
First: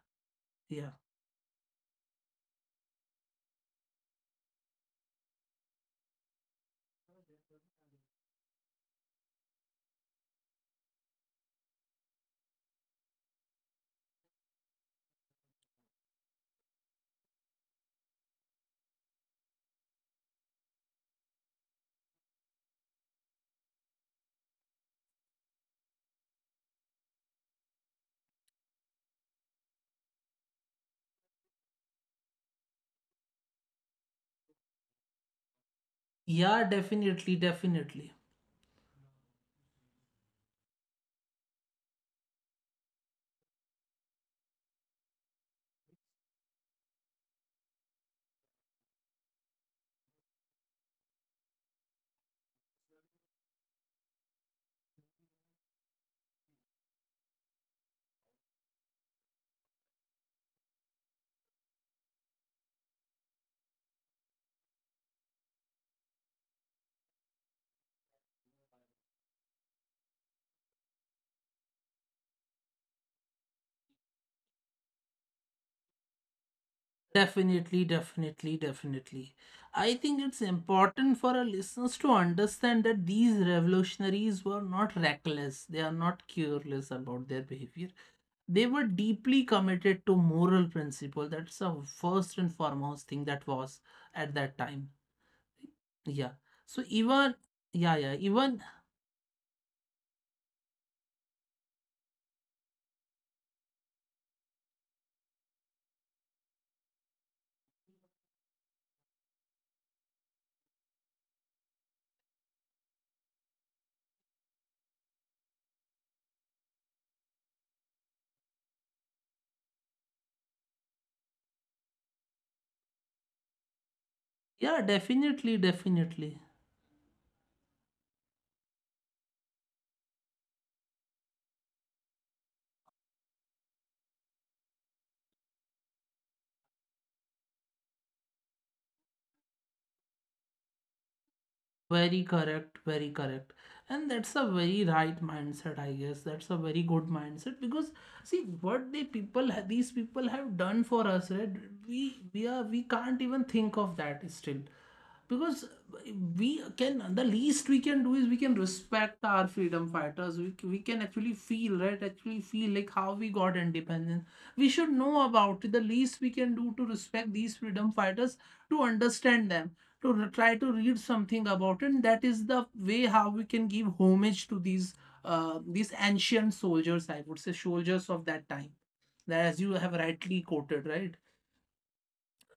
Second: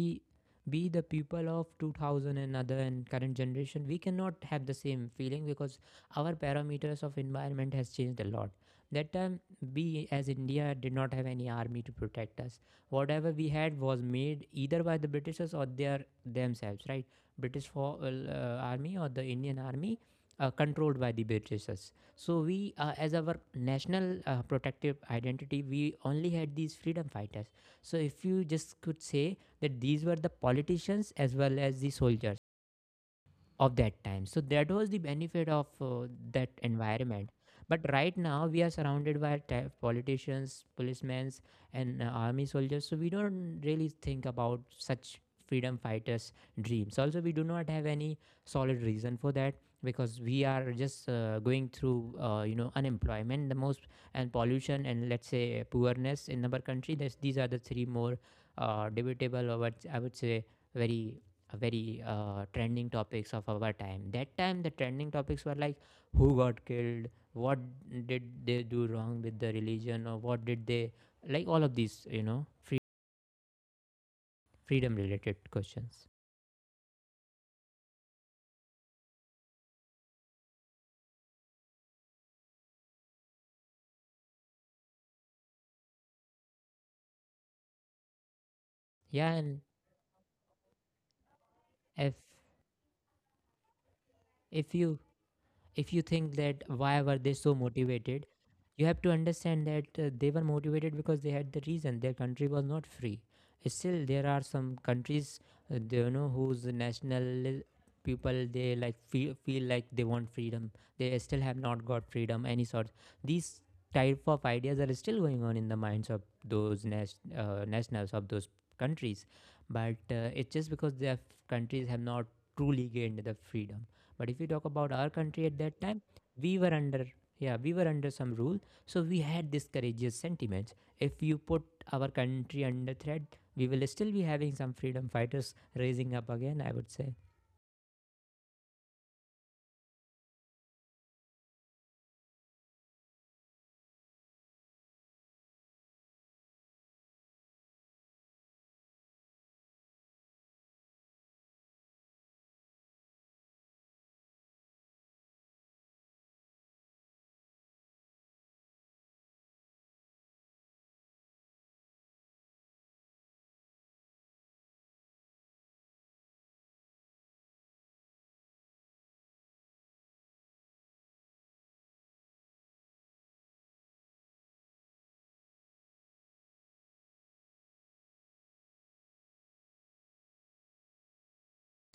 S2: be
S1: yeah,
S2: the people of 2000 and other and current generation, we cannot have the same feeling because our parameters of environment has changed a lot. That time, we as india did not have any army to protect us. Whatever we had was made either by the britishers or their themselves, right? British army or the indian army controlled by the britishers. So we, as our national protective identity, we only had these freedom fighters. So if you just could say that these were the politicians as well as the soldiers of that time. So that was the benefit of that
S1: yeah.
S2: environment.
S1: Definitely,
S2: But
S1: definitely,
S2: right now we are surrounded by politicians, policemen, and army soldiers. So we don't really think about such freedom fighters' dreams. Also, we do not have any solid reason for that because we are just going through, unemployment, the most, and pollution, and let's say poorness in our country. That's, these are the three more debatable, or what I would say, very very trending topics of our time. That time, the trending topics were like who got killed, what did they do wrong with the religion, or what did they, like all of these, you know, free, freedom related questions.
S1: definitely, definitely, definitely. I think it's important for our listeners to understand that these revolutionaries were not reckless, they are not careless about their behavior. They were
S2: Yeah,
S1: deeply
S2: and
S1: committed to moral principle. That's a
S2: if
S1: first and foremost thing that was at that
S2: if
S1: time.
S2: you, if you think
S1: Yeah,
S2: that
S1: so
S2: why were they
S1: even,
S2: so
S1: yeah yeah
S2: motivated,
S1: even,
S2: you have to understand that they were motivated because they had the reason: their country was not free. Still there are some countries, you know, whose national people they like feel, feel like they want freedom. They still have not got freedom any sort. These type of ideas are still going on in the minds of those nationals of those countries. But it's just because their countries have not truly gained the freedom. But if we talk
S1: yeah.
S2: about our country
S1: Definitely,
S2: at that time,
S1: definitely.
S2: we were under, yeah, we were under some rule. So we had these courageous sentiments. If you put our country under threat, we will still be having some freedom fighters raising up again, I would say.
S1: Very correct, very correct. And that's a very right mindset, I guess. That's a very good mindset, because see what they people these people have done for us, right? We are, we can't even think of that still. Because we can, the least we can do is we can respect our freedom fighters. We can actually feel, right, actually feel like how we got independence. We should know about it. The least we can do to respect these freedom fighters, to understand them, to try to read something about it, and that is the way how we can give homage to these ancient soldiers, I would say, soldiers of that time. That, as you have rightly quoted, right,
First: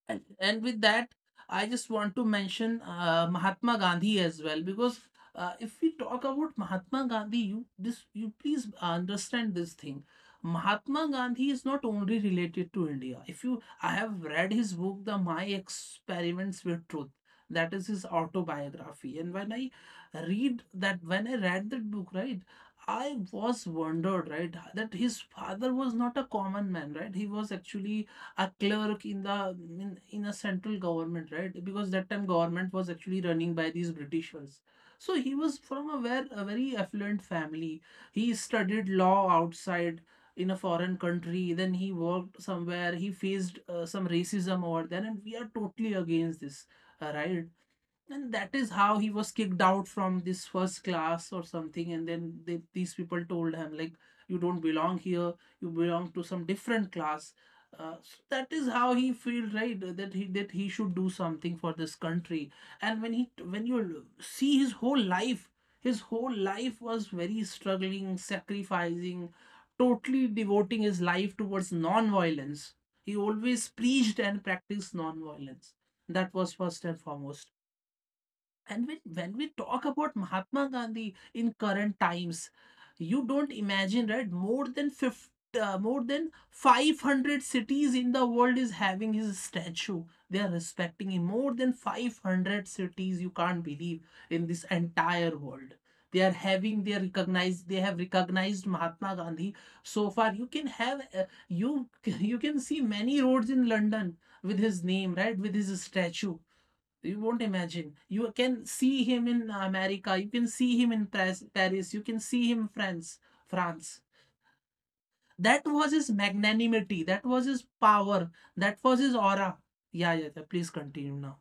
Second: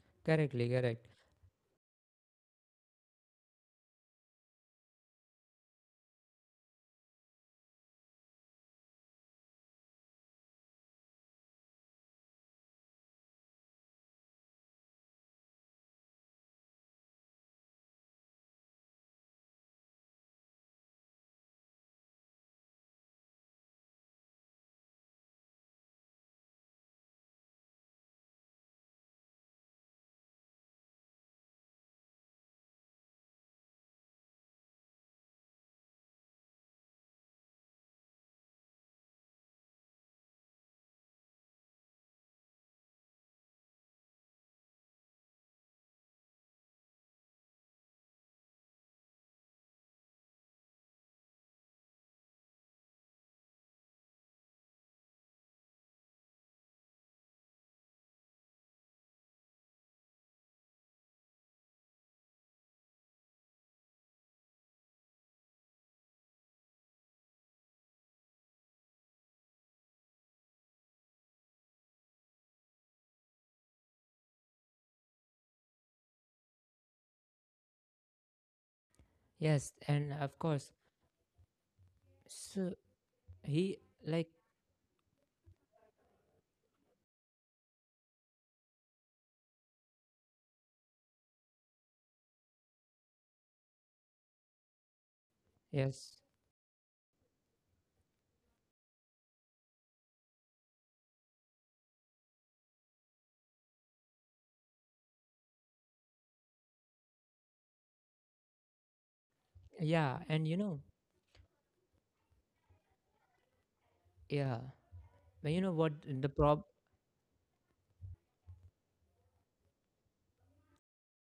S1: and
S2: Correctly,
S1: with
S2: correct.
S1: that, I just want to mention Mahatma Gandhi as well, because if we talk about Mahatma Gandhi, you this, you please understand this thing. Mahatma Gandhi is not only related to India. If you, I have read his book, The My Experiments with Truth. That is his autobiography. And when I read that book, right, I was wondered, right, that his father was not a common man, right? He was actually a clerk in in a central government, right? Because that time government was actually running by these britishers. So he was from a very affluent family. He studied law outside, in a foreign country, then he worked somewhere. He faced some racism over there, and we are totally against this, right. And that is how he was kicked out from this first class or something. And then they, these people told him, like, you don't belong here, you belong to some different class. So that is how he feels, right, that he should do something for this country. And when you see his whole life, his whole life was very struggling, sacrificing, totally devoting his life towards non-violence. He always preached and practiced non-violence. That was first and foremost. And when we
S2: Yes,
S1: talk about
S2: and of
S1: Mahatma
S2: course,
S1: Gandhi in current times,
S2: so
S1: you don't
S2: he,
S1: imagine, right?
S2: like,
S1: More than 500 cities in the world is having his statue. They are respecting him. More than 500 cities, you can't believe, in this entire world. They are
S2: yes,
S1: having their recognized. They have recognized Mahatma Gandhi so far. You can have you you can see many roads in London with his name, right? With his statue, you won't imagine. You can see him in America. You
S2: yeah,
S1: can
S2: and you
S1: see him
S2: know,
S1: in Paris. You can see him in France.
S2: yeah.
S1: That
S2: But you know
S1: was
S2: what,
S1: his
S2: the prob
S1: magnanimity. That was his power. That was his aura. Yeah, yeah, yeah. Please continue now.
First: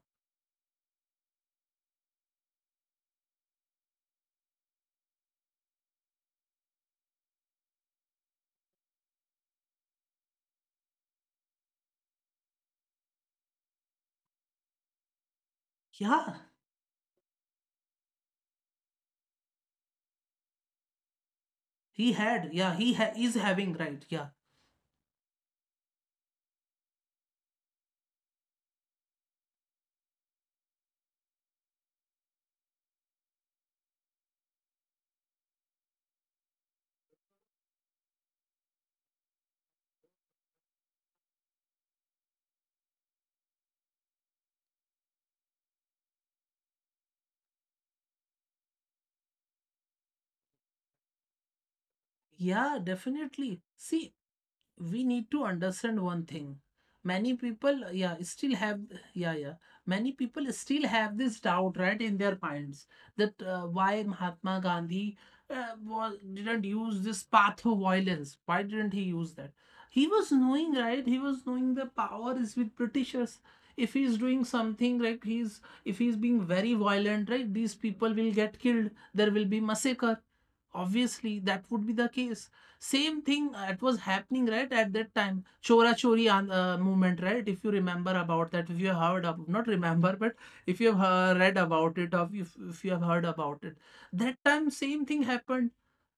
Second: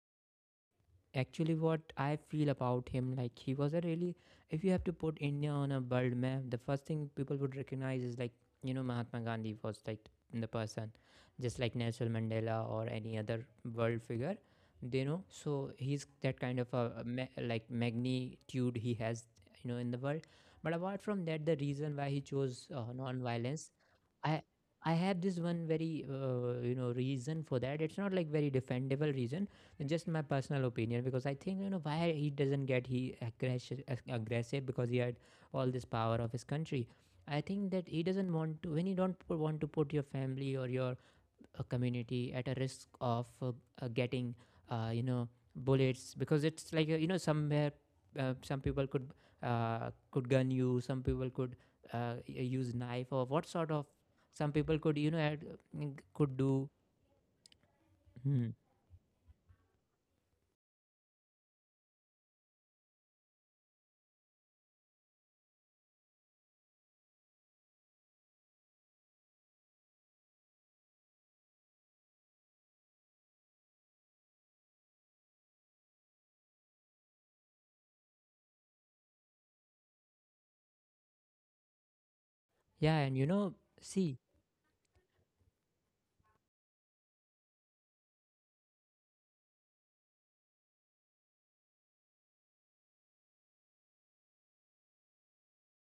S2: actually what I feel about him, like, he was a really, if you have to put India on a world map, the first thing people would recognize is like, you know, Mahatma Gandhi was like the person, just like Nelson Mandela or any other world figure. They know, so he's that
S1: Yeah,
S2: kind of a, like, magnitude he has, you know, in the world. But apart from that, the reason why he
S1: he had.
S2: chose
S1: Yeah, is
S2: non-violence,
S1: having, right.
S2: I
S1: Yeah,
S2: I have this one very reason for that. It's not like very defendable reason, just my personal opinion, because I think, you know, why he doesn't get he aggressive, aggressive, because he had all this power of his country. I think that he doesn't want to, when you don't want to put your family or your community at a risk of getting uh, you know bullets, because it's like, somewhere some people could gun you, some people could uh, use knife or
S1: yeah.
S2: what sort of,
S1: Definitely.
S2: some
S1: See,
S2: people could, you know, had,
S1: we need to
S2: could
S1: understand
S2: do.
S1: one thing. Many people,
S2: Hmm.
S1: yeah, still have, yeah, yeah, many people still have this doubt, right, in their minds, that why mahatma gandhi was didn't use this path of violence, why didn't he use that. He was knowing, right, he was knowing the power is with britishers. If he's doing something like, he's, if he's being very violent, right, these people will get killed, there will be massacre. Obviously that would be the case.
S2: Yeah, and
S1: Same
S2: you
S1: thing
S2: know,
S1: it was
S2: see.
S1: happening, right, at that time. Chora Chori movement, right? If you remember about that, if you have heard of, not remember, but if you have read about it, or if you have heard about it, that time same thing happened.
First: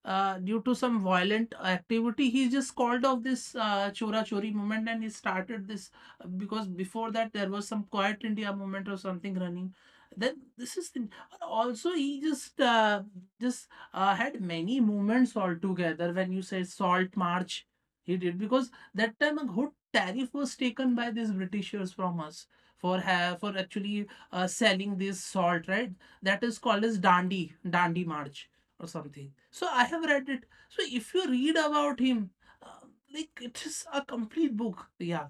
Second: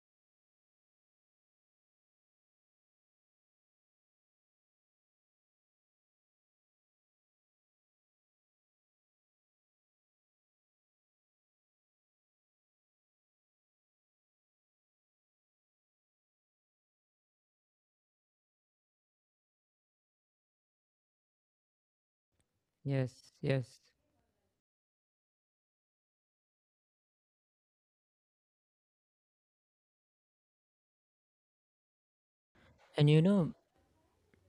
S1: Due to some violent activity, he just called off this Chora Chori movement, and he started this because before that there was some Quiet India movement or something running. Then this is the, also he just just had many movements altogether. When you say salt march, he did because that time a good tariff was taken by these britishers from us for for
S2: Yes,
S1: actually
S2: yes.
S1: selling this salt, right. That is called as dandi march or something. So I have read it. So if you read about him, uh, like it is
S2: And you
S1: a
S2: know,
S1: complete book. Yeah,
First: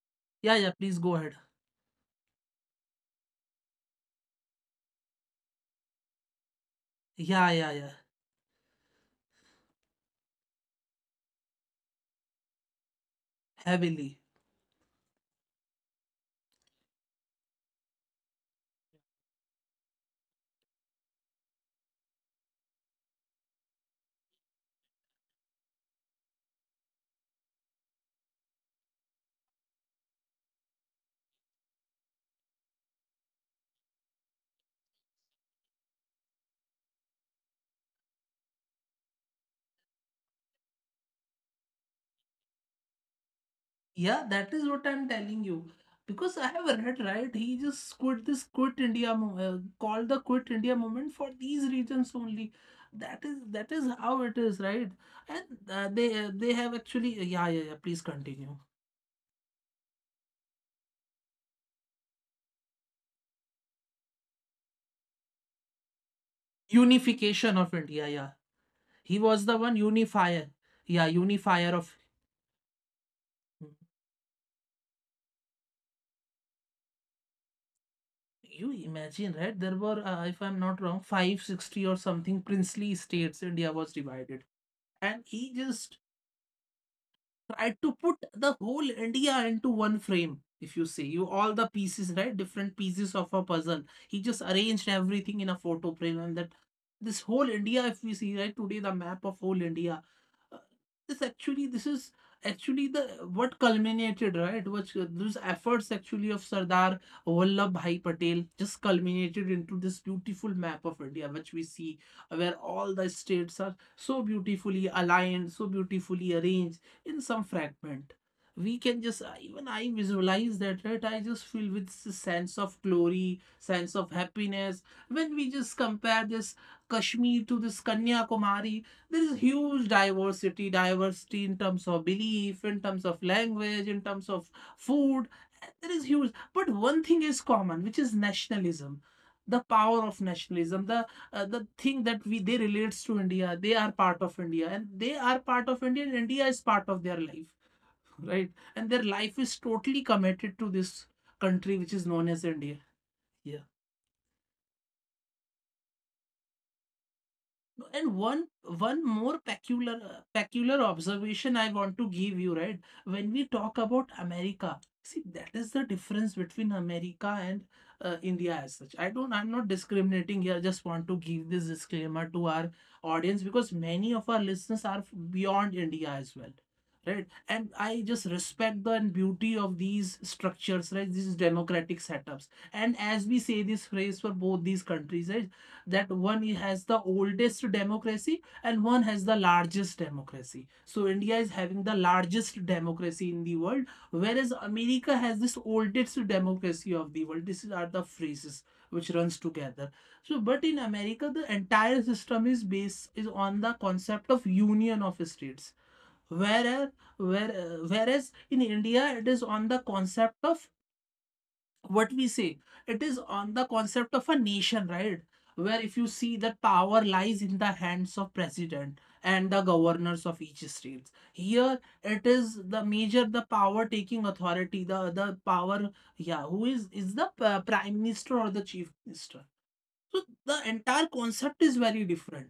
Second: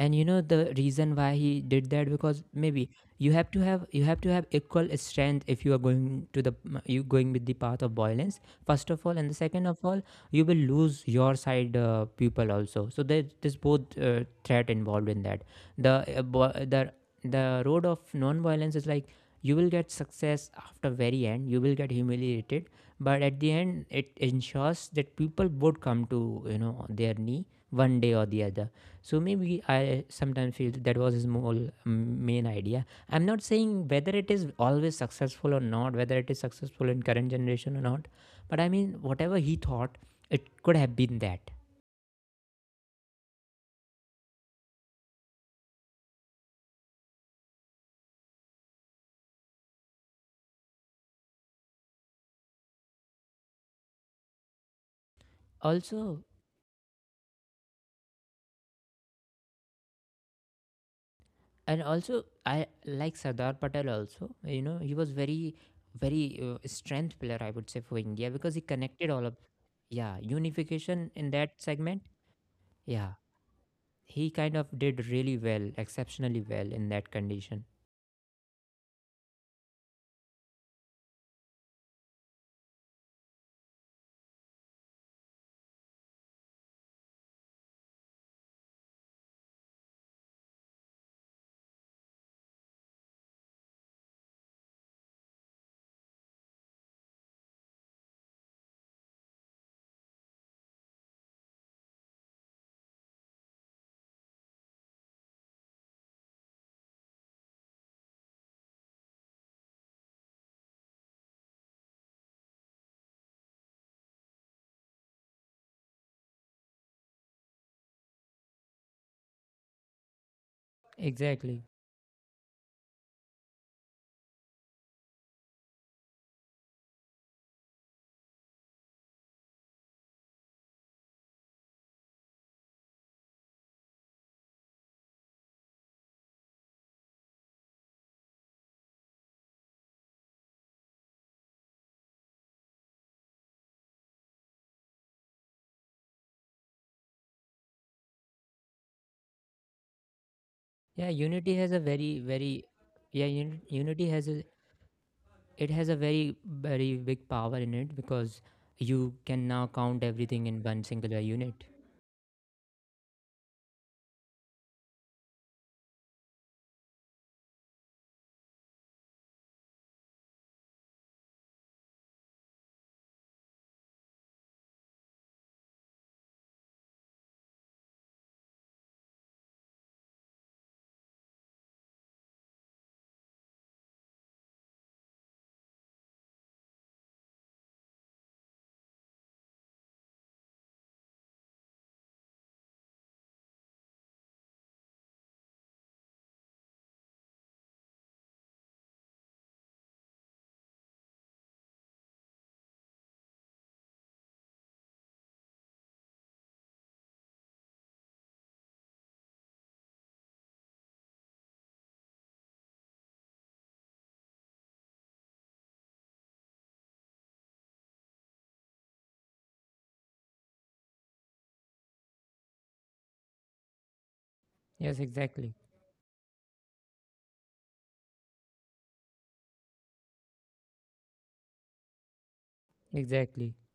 S2: and you know
S1: yeah, yeah,
S2: the
S1: please go
S2: reason
S1: ahead.
S2: why he did that, because maybe you have to have, you have to have equal strength if you are going to the, you going with the
S1: Yeah, yeah,
S2: path of
S1: yeah.
S2: violence, first of all, and the second of all, you will lose your side people also. So there, there's both
S1: Heavily.
S2: threat involved in that. The the road of non-violence is like, you will get success after very end, you will get humiliated, but at the end it ensures that people would come to, you know, their knee one day or the other. So maybe I sometimes feel that was his whole main idea. I'm not saying whether it is always successful or not, whether it is successful in current generation or not, but I mean, whatever he thought, it could have been that.
S1: Yeah, that is what I'm telling you. Because I have read, right? He just quit this, quit India called the quit India movement for these reasons only. That is, that is how it is, right? And
S2: Also,
S1: they have actually yeah, yeah, yeah. Please continue.
S2: and also I like Sardar Patel also. You know, he was very, very strength player, I would
S1: Unification
S2: say,
S1: of
S2: for
S1: India.
S2: India,
S1: Yeah,
S2: because he connected all of,
S1: he was the one
S2: yeah,
S1: unifier.
S2: unification
S1: Yeah,
S2: in that
S1: unifier
S2: segment.
S1: of.
S2: Yeah, he kind of did really well, exceptionally well in that condition.
S1: You imagine, right? There were, if I'm not wrong, 5, 60 or something princely states. India was divided, and he just tried to put the whole India into one frame. If you see, you all the pieces, right? Different pieces of a puzzle. He just arranged everything in a photo frame, and that this whole India, if we see, right, today the map of whole India, uh, this is actually the what culminated, right, which those efforts actually of sardar vallabhbhai patel just culminated into this beautiful map of india which we see, where all the states are so beautifully aligned, so beautifully arranged in some fragment. We can just even I visualize that, right, I just
S2: Exactly.
S1: feel with sense of glory, sense of happiness when we just compare this kashmir to this kanyakumari. There is huge diversity, diversity in terms of belief, in terms of language, in terms of food. There is huge, but one thing is common, which is nationalism, the power of nationalism, the thing that we, they relates to india, they are part of india and they are part of india and india is part of their life, right, and their life is totally committed to
S2: Yeah,
S1: this
S2: unity has a very
S1: country
S2: very,
S1: which is
S2: yeah,
S1: known as india.
S2: unity has a,
S1: Yeah.
S2: it has a very very big power in it because
S1: No,
S2: you
S1: and
S2: can now
S1: one
S2: count
S1: one
S2: everything in
S1: more
S2: one singular
S1: peculiar
S2: unit.
S1: peculiar observation I want to give you, right? When we talk about America, see, that is the difference between America and India as such. I don't, I'm not discriminating here. Just want to give this disclaimer to our audience, because many of our listeners are beyond India as well, right? And I just respect the beauty of these structures, right? These democratic setups. And as we say this phrase for both these countries, right, that one has the oldest democracy and one has the largest democracy. So India is having the largest democracy in the world, whereas America has this oldest democracy of the world. These are the phrases which runs together. So, but in America, the entire system is based is on the concept of union of states. Whereas, whereas in India, it is on the concept of what we say, it is on the concept of a nation, right? Where if you see that power lies in the hands of president and the governors of each state, here it is the major, the
S2: Yes,
S1: power taking
S2: exactly,
S1: authority, the power, yeah, who is the prime minister or the chief minister. So the entire concept is very
S2: exactly,
S1: different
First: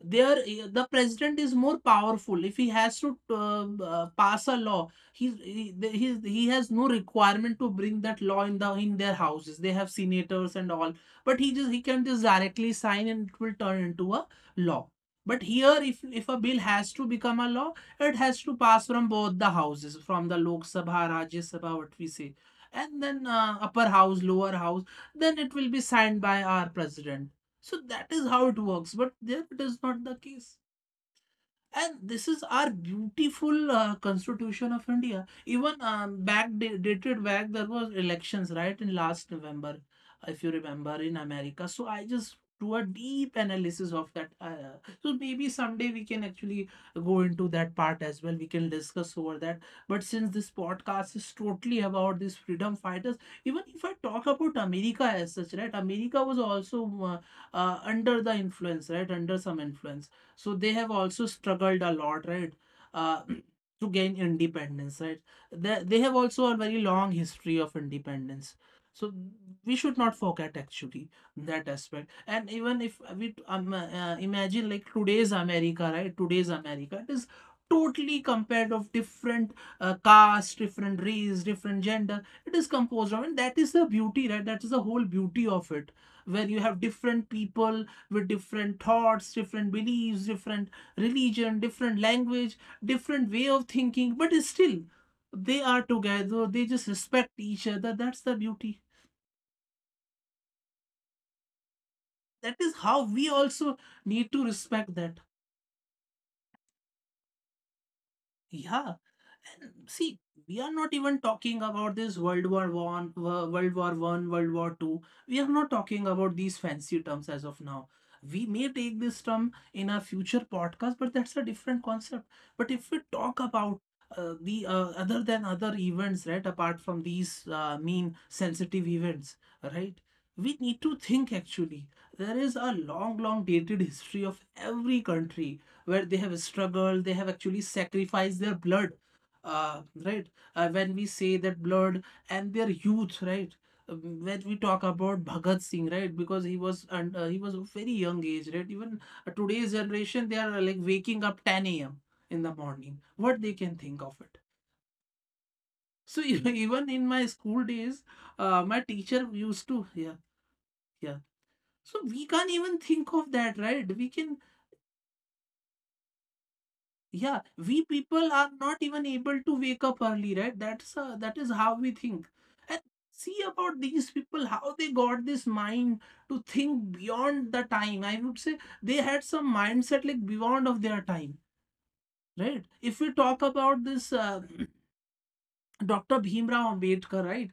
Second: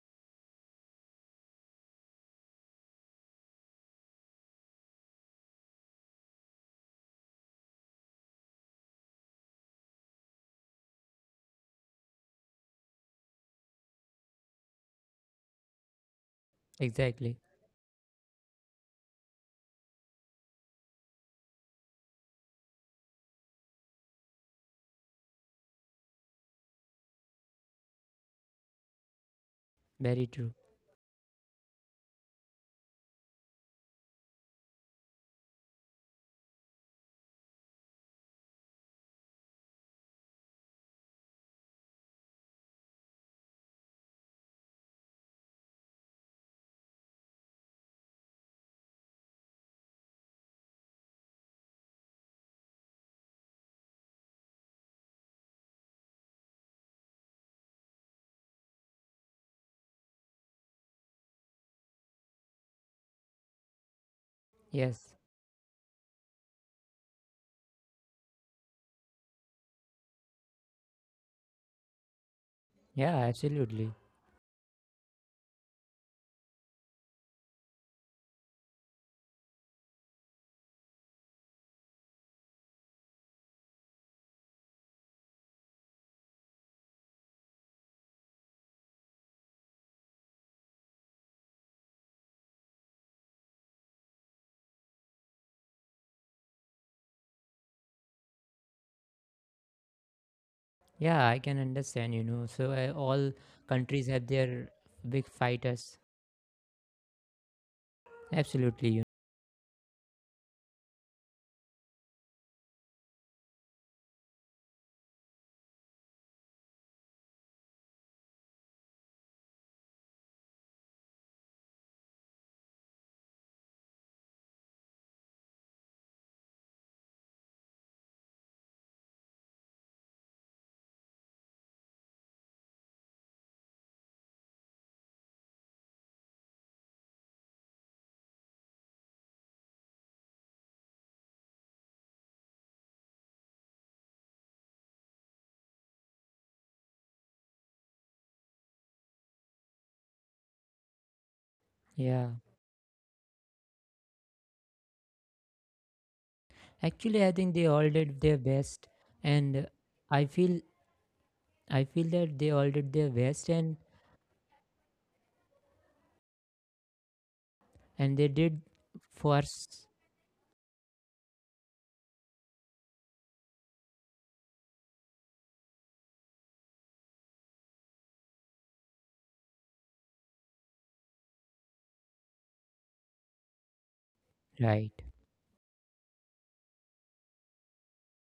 S1: there. The president is more powerful. If he has to pass a law, he he has no requirement to bring that law in the in their houses. They have senators and all, but he can just directly sign and it will turn into a law. But here, if a bill has to
S2: exactly.
S1: become a law, it has to pass from both the houses, from the Lok Sabha, Rajya Sabha, what we say, and then upper house, lower house, then it will be signed by our president. So that is how it works, but there it is not the
S2: Very true.
S1: case. And this is our beautiful constitution of India. Even dated back, there was elections, right, in last November, if you remember, in America. So I just do a deep analysis of that. So maybe someday we can actually go into that part as well, we can discuss over that. But since this podcast is totally about these freedom fighters, even if I talk about America as such, right, America was also uh, under the influence, right, under some influence. So they have also struggled a lot, right? Uh, to gain independence,
S2: Yes,
S1: right? They have also a very long history of independence. So we should not forget actually that aspect. And even if
S2: yeah,
S1: we
S2: absolutely.
S1: imagine like today's America, right? Today's America, it is totally compared of different caste, different race, different gender. It is composed of, and that is the beauty, right? That is the whole beauty of it, where you have different people with different thoughts, different beliefs, different religion, different language, different way of thinking, but still they are together, they just respect each other. That's the beauty.
S2: Yeah, I can understand, you know. So
S1: That is how
S2: all
S1: we also
S2: countries have
S1: need to
S2: their
S1: respect
S2: big
S1: that.
S2: fighters, absolutely. You,
S1: Yeah. And see, we are not even talking about this World War One, World War One, World War Two. We are not talking about these fancy terms as of now. We may take this term in a future podcast, but that's a different concept. But if we talk about the other than other events, right? Apart from these mean sensitive events, right? We need to think actually. There is a long, long dated history of every country where they have struggled, they have actually sacrificed their blood, right? When we say that blood and their youth, right? When we talk about Bhagat Singh, right? Because he was a very young age, right? Even today's generation, they are like waking up
S2: yeah.
S1: 10 a.m. in the morning. What they can think of it? So you know,
S2: Actually, I think
S1: even
S2: they
S1: in
S2: all
S1: my
S2: did
S1: school
S2: their
S1: days,
S2: best,
S1: my
S2: and
S1: teacher
S2: i
S1: used to,
S2: feel
S1: yeah, yeah.
S2: I feel that they
S1: So
S2: all
S1: we
S2: did their
S1: can't even
S2: best,
S1: think of that, right? We can. Yeah,
S2: and they did
S1: we people are not even
S2: force,
S1: able to wake up early, right? That is how we think. And see about these people, how they got this mind to think beyond the time. I would say they had some mindset like beyond of their time, right? If we talk about this
S2: right?
S1: Dr. Bhimrao Ambedkar, right?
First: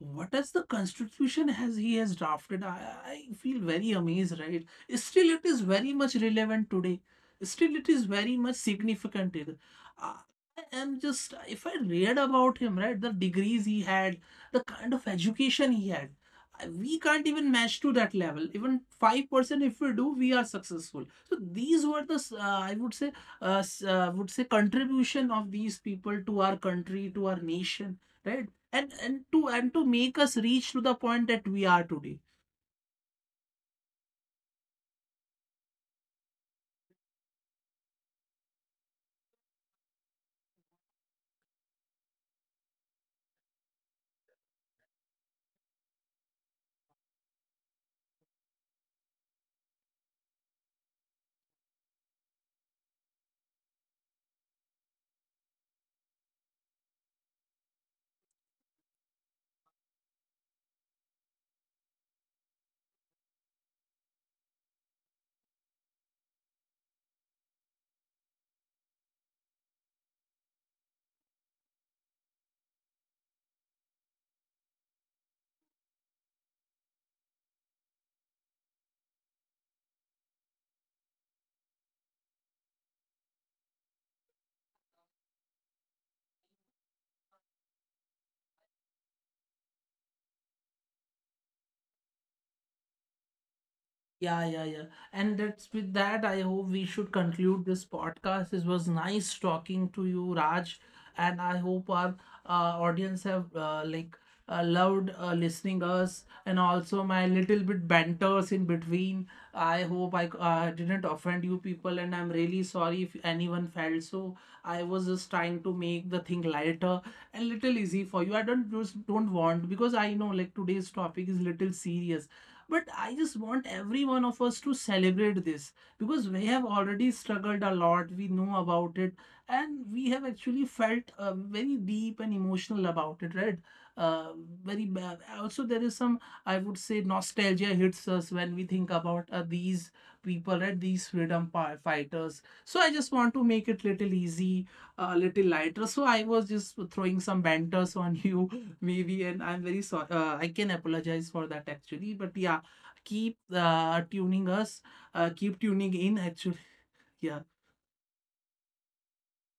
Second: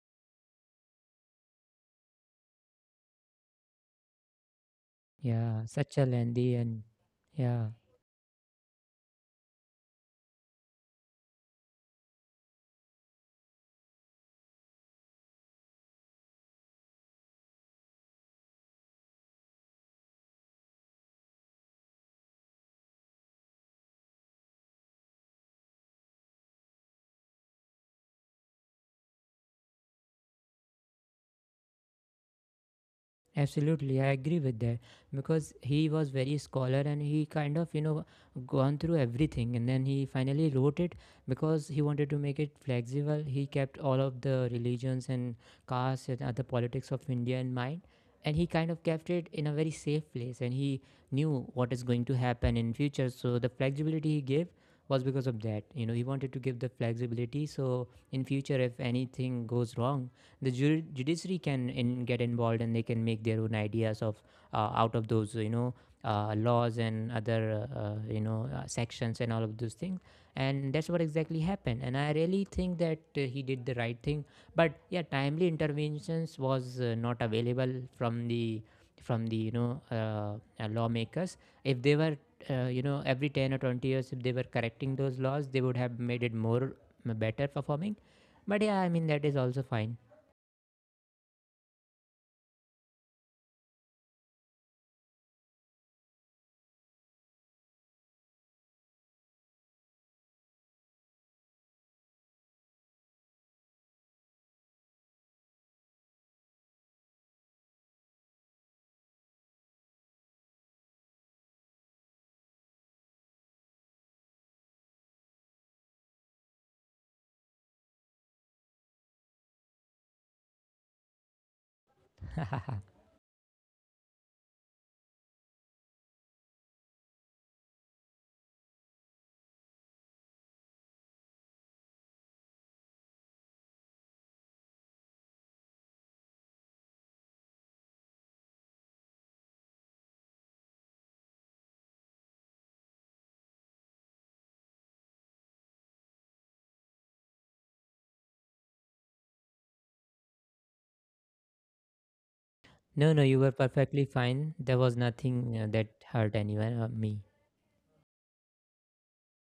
S1: What is the constitution has he has drafted? I feel very amazed, right? Still, it is
S2: Yeah,
S1: very
S2: such a
S1: much
S2: lengthy,
S1: relevant
S2: and
S1: today.
S2: yeah.
S1: Still, it is very much significant. Uh, I am just, if I read about him, right? The degrees he had, the kind of education he had, I- we can't even match to that level. Even 5%, if we do, we are successful. So these were the I would say contribution of these people to our country, to our nation, right, and to make us reach to the point that we are today.
S2: Absolutely, I agree with that, because he was very scholar, and he kind of, you know, gone through everything and then he finally wrote it, because he wanted to make it flexible. He kept all of the religions and castes and other politics of India in mind, and he kind of kept it in a very safe place. And he knew what is going to happen in future, so the flexibility he gave was because of that. You know, he wanted to give the flexibility so in future if anything goes wrong, the judiciary can in, get involved, and they can make their own ideas of out of those, you know, laws and other, sections and all of those things. And that's what exactly happened, and I really think that he did the right thing. But yeah, timely interventions was not available from the, from the, lawmakers. If they were you know, every 10 or 20 years, if they were correcting those laws, they would have made it more better performing. But yeah, I mean, that is also fine.
S1: Yeah, yeah, yeah. And that's, with that, I hope we should conclude this podcast. It was nice talking to you, Raj, and I hope our audience have like loved listening us and also my little bit banters in between. I hope I didn't offend you people, and I'm really sorry if anyone felt so. I was just trying to make the thing lighter and little easy for you. I don't just don't want, because I know like today's topic is little serious, but I just want every one of us to celebrate this because we have already struggled a lot. We know about it, and we have actually felt very deep and emotional about it, right? Uh, very bad. Also, there is some, I would say, nostalgia hits us when we think about these people, right? These freedom fighters. So I just want to make it little easy, a little lighter. So I was just throwing some banters on you, maybe, and I'm very sorry. I can apologize for that actually, but yeah,
S2: No, no,
S1: keep
S2: you were perfectly
S1: tuning
S2: fine.
S1: us,
S2: There was
S1: keep
S2: nothing
S1: tuning
S2: that
S1: in
S2: hurt
S1: actually.
S2: anyone or me.
S1: Yeah,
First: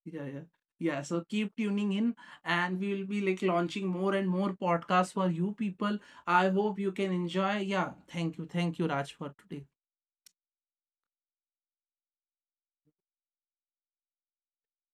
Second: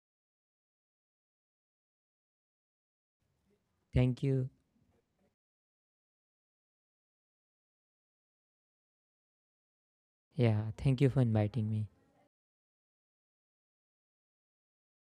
S1: yeah, yeah. Yeah, so keep tuning in and we will be like launching more
S2: Thank
S1: and
S2: you.
S1: more podcasts for you people. I hope you can enjoy. Yeah, thank you. Thank you, Raj, for today.
S2: Yeah, thank you for inviting me.